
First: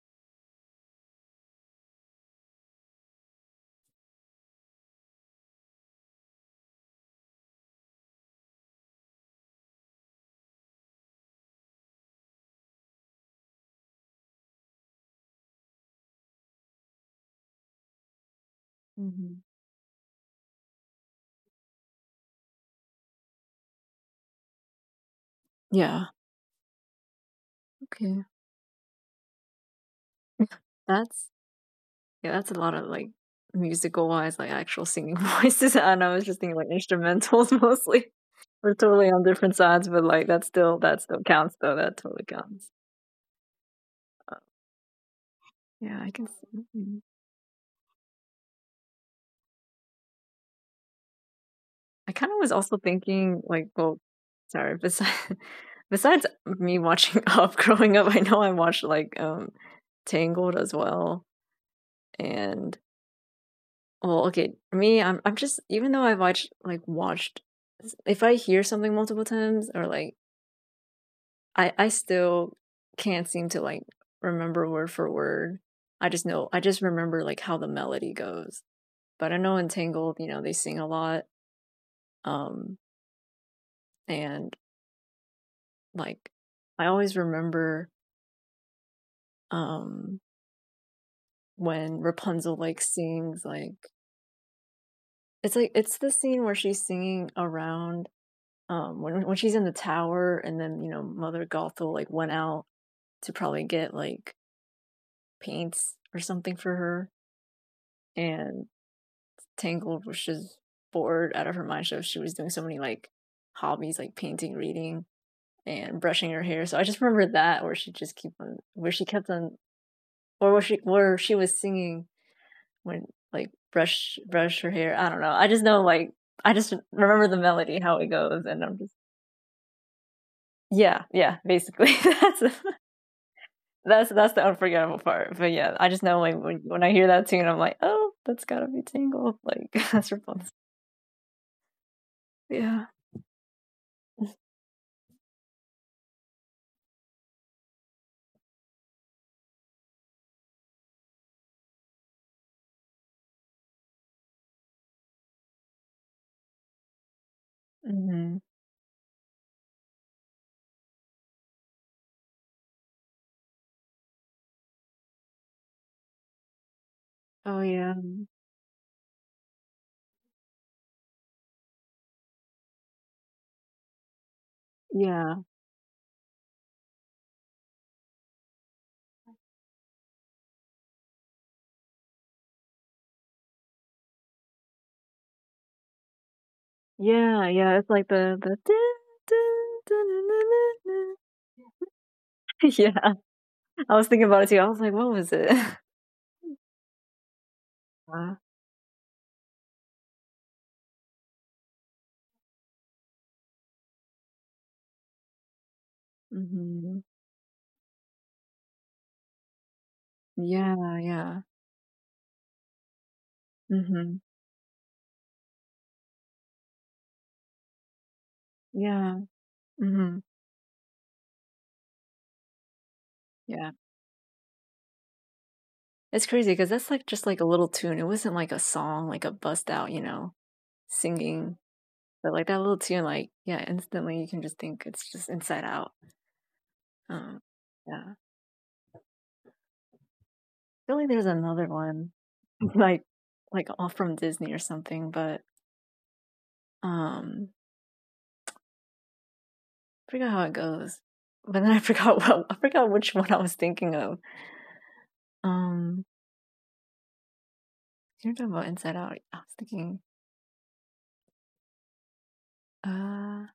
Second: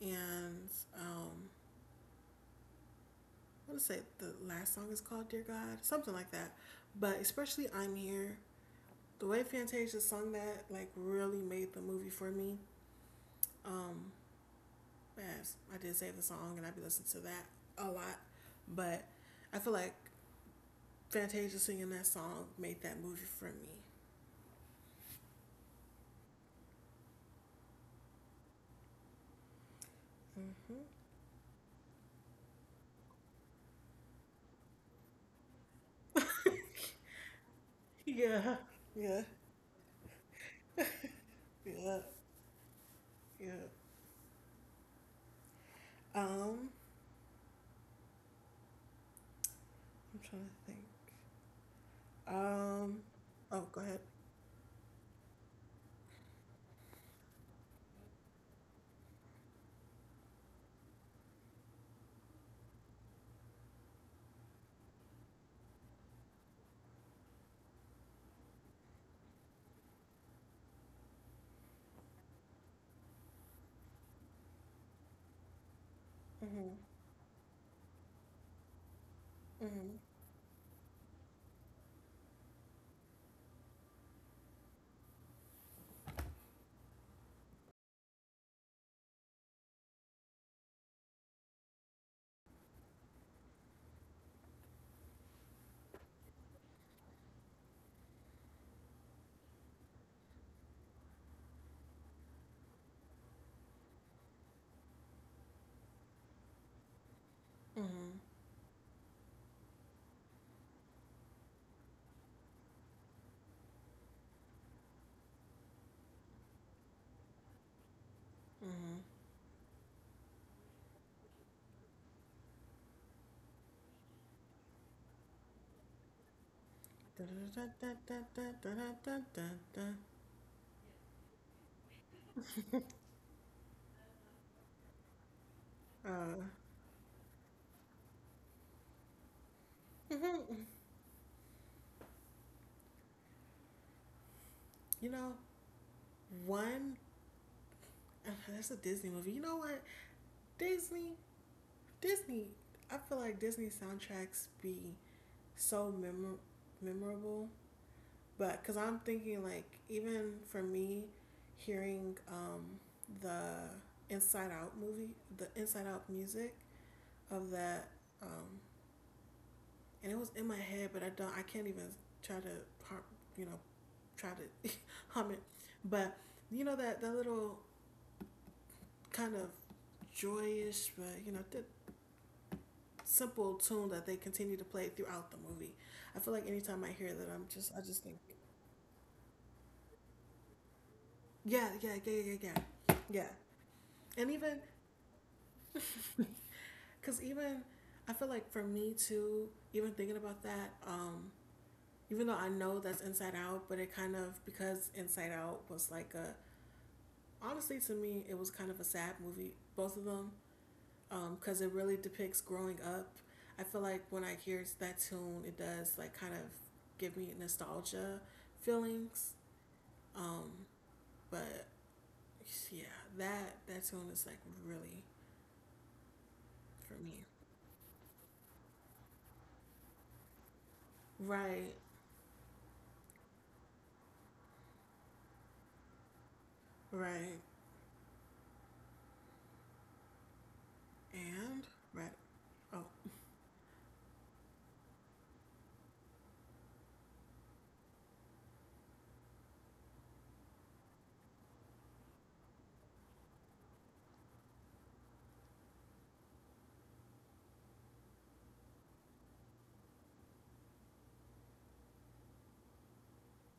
S1: and, um, I want to say the last song is called "Dear God," something like that. But especially "I'm Here," the way Fantasia sung that like really made the movie for me. Um, yes, I did save the song and I'd be listening to that a lot, but
S2: Hmm.
S1: I feel like Fantasia singing that song made that movie for
S2: Yeah. Okay.
S1: me. Hmm
S2: That's, yeah, that's a lot of, like, musical-wise, like, actual singing voices, and I was just thinking, like, instrumentals mostly.
S1: Yeah,
S2: We're totally on
S1: yeah,
S2: different sides, but, like, that still, that still counts, though, that
S1: yeah,
S2: totally counts.
S1: yeah.
S2: Uh, yeah, I can see
S1: Um,
S2: mhm.
S1: I'm trying to think.
S2: I kinda was also
S1: Um.
S2: thinking,
S1: Oh,
S2: like,
S1: go
S2: well,
S1: ahead.
S2: sorry, besides, besides me watching Up growing up, I know I watched, like, Tangled as well, and, well, okay. Me, I'm just, even though I watched, like, watched, if I hear something multiple times or like, I still can't seem to like remember word for word. I just know I
S1: Mhm.
S2: just remember like how the melody goes. But I know
S1: Mhm.
S2: Entangled, you know, they sing a lot. Um and, like, I always remember um when Rapunzel like sings like, it's like, it's the scene where she's singing around when she's in the tower and then, you know, mother gothel like went out to probably get like paints or something for her,
S1: Mhm.
S2: and tangled was just bored out of her mind, so she was doing so many like hobbies, like painting, reading, and brushing her hair. So I just remember that where she just keep on,
S1: Mhm.
S2: where she kept on, or where she, where she was singing when, like, brush her hair. I don't know, I just know, like, I just remember the melody how it goes, and I'm just,
S1: Da-da-da-da-da-da-da-da-da-da.
S2: yeah, yeah, basically that's, that's the unforgettable part. But yeah, I just know like
S1: Uh.
S2: when, I hear that tune, I'm like, oh, that's gotta be Tangled. Like, that's Rapunzel.
S1: mhm.
S2: Yeah.
S1: You know, one. That's a Disney movie. You know what? Disney. Disney. I feel like Disney soundtracks be so memorable,
S2: Hmm.
S1: but because I'm thinking like even for me, hearing the Inside Out movie, the Inside Out music of
S2: Oh
S1: that,
S2: yeah,
S1: um and it was in my head, but I don't. I can't even try to, you know, try to hum
S2: yeah,
S1: it. But you know that that little kind of joyous, but you know, the simple tune that they continue to play throughout the movie. I feel like anytime I hear that, I'm
S2: yeah,
S1: just, I
S2: yeah. It's
S1: just
S2: like
S1: think,
S2: the dun, dun, dun, dun, dun, dun,
S1: yeah, yeah, yeah, yeah, yeah,
S2: dun.
S1: yeah,
S2: Yeah.
S1: yeah.
S2: I was thinking
S1: And
S2: about it
S1: even,
S2: too. I was like, what was it?
S1: cause even, I feel
S2: Uh,
S1: like for me too, even thinking about that, even though I know that's Inside Out, but it kind of because Inside Out was like a
S2: mhm.
S1: honestly, to me, it was kind of a sad movie, both of them,
S2: Yeah, yeah.
S1: because it really depicts growing up. I feel like when
S2: Mhm.
S1: I hear that tune, it does like kind of give me nostalgia
S2: Yeah.
S1: feelings.
S2: Mhm.
S1: Um, but yeah, that
S2: Yeah.
S1: that tune is like really
S2: It's crazy because
S1: for
S2: that's, like,
S1: me.
S2: just, like, a little tune. It wasn't like a song, like a bust out, you know, singing,
S1: Right,
S2: but, like, that little tune, like, yeah, instantly you can just think it's just Inside Out.
S1: right,
S2: Um, yeah. I feel like there's
S1: and
S2: another
S1: right.
S2: one,
S1: Oh,
S2: like like, all from Disney or something, but, um, I forgot how it goes. But then I forgot what, I forgot which one I was thinking of. Um, you're talking about Inside Out. I was thinking, uh,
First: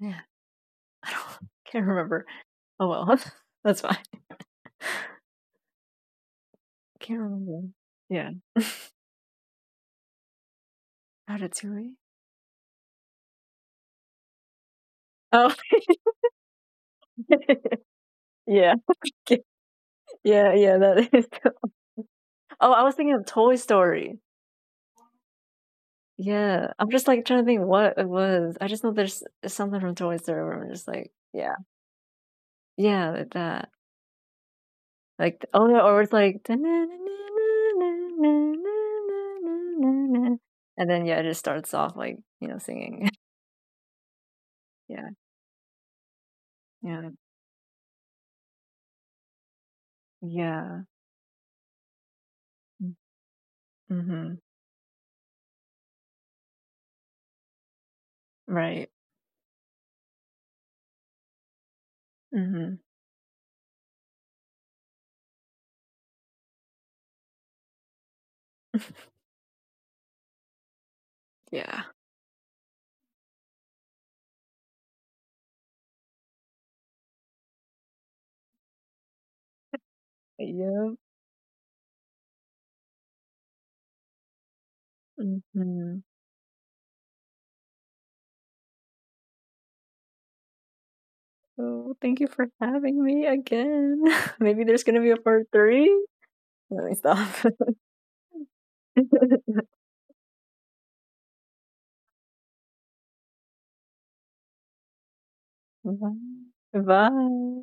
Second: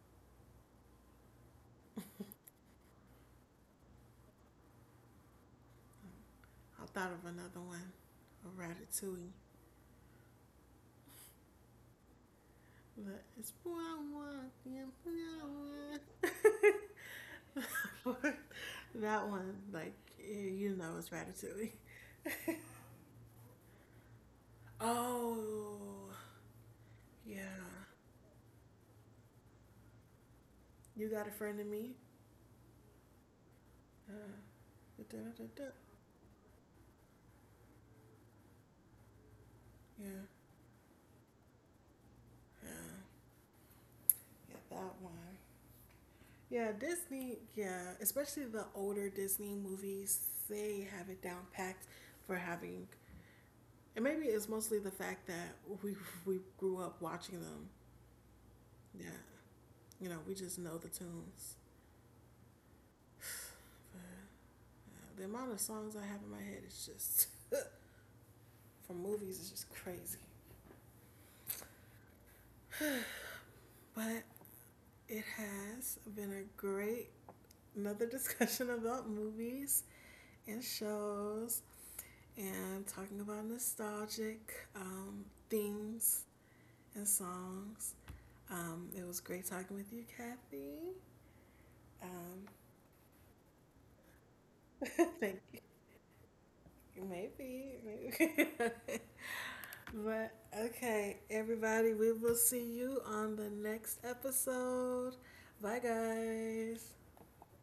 S2: yeah. I don't, can't remember. Oh well, that's fine.
S1: I thought
S2: Can't
S1: of another
S2: remember.
S1: one,
S2: Yeah.
S1: a Ratatouille.
S2: Ratatouille.
S1: But it's what I want, yeah, what I
S2: Oh,
S1: want.
S2: yeah,
S1: That
S2: yeah,
S1: one, like, you
S2: yeah.
S1: know,
S2: That
S1: it's
S2: is.
S1: Ratatouille.
S2: Oh, I was thinking of Toy Story.
S1: Oh,
S2: Yeah, I'm just like trying
S1: yeah.
S2: to think what it was. I just know there's something from Toy Story where I'm just
S1: You
S2: like,
S1: got a
S2: yeah,
S1: friend in me?
S2: yeah, like that.
S1: Uh,
S2: Like, oh
S1: da-da-da-da.
S2: no, or it's like, and
S1: Yeah,
S2: then yeah, it just starts off like, you know,
S1: yeah.
S2: singing.
S1: Yeah, that
S2: Yeah,
S1: one. Yeah,
S2: yeah,
S1: Disney, yeah, especially the older Disney movies,
S2: yeah.
S1: they have it down packed for having. And maybe
S2: Mm-hmm.
S1: it's mostly the fact that we we grew up watching them.
S2: Right.
S1: Yeah, you know, we just know the tunes.
S2: Mhm.
S1: But, the amount of songs I have in my head is just from movies is just crazy.
S2: Yeah.
S1: But it has been a great another discussion about movies and
S2: Yep.
S1: shows and talking about nostalgic,
S2: Mhm.
S1: themes and songs. It was great talking with you, Kathy.
S2: So thank you
S1: Um,
S2: for having me again. Maybe there's gonna be a part
S1: thank
S2: three? Let me
S1: you.
S2: stop.
S1: Maybe. Maybe. But okay, everybody, we will see you on the next episode. Bye,
S2: Bye.
S1: guys.
S2: Bye.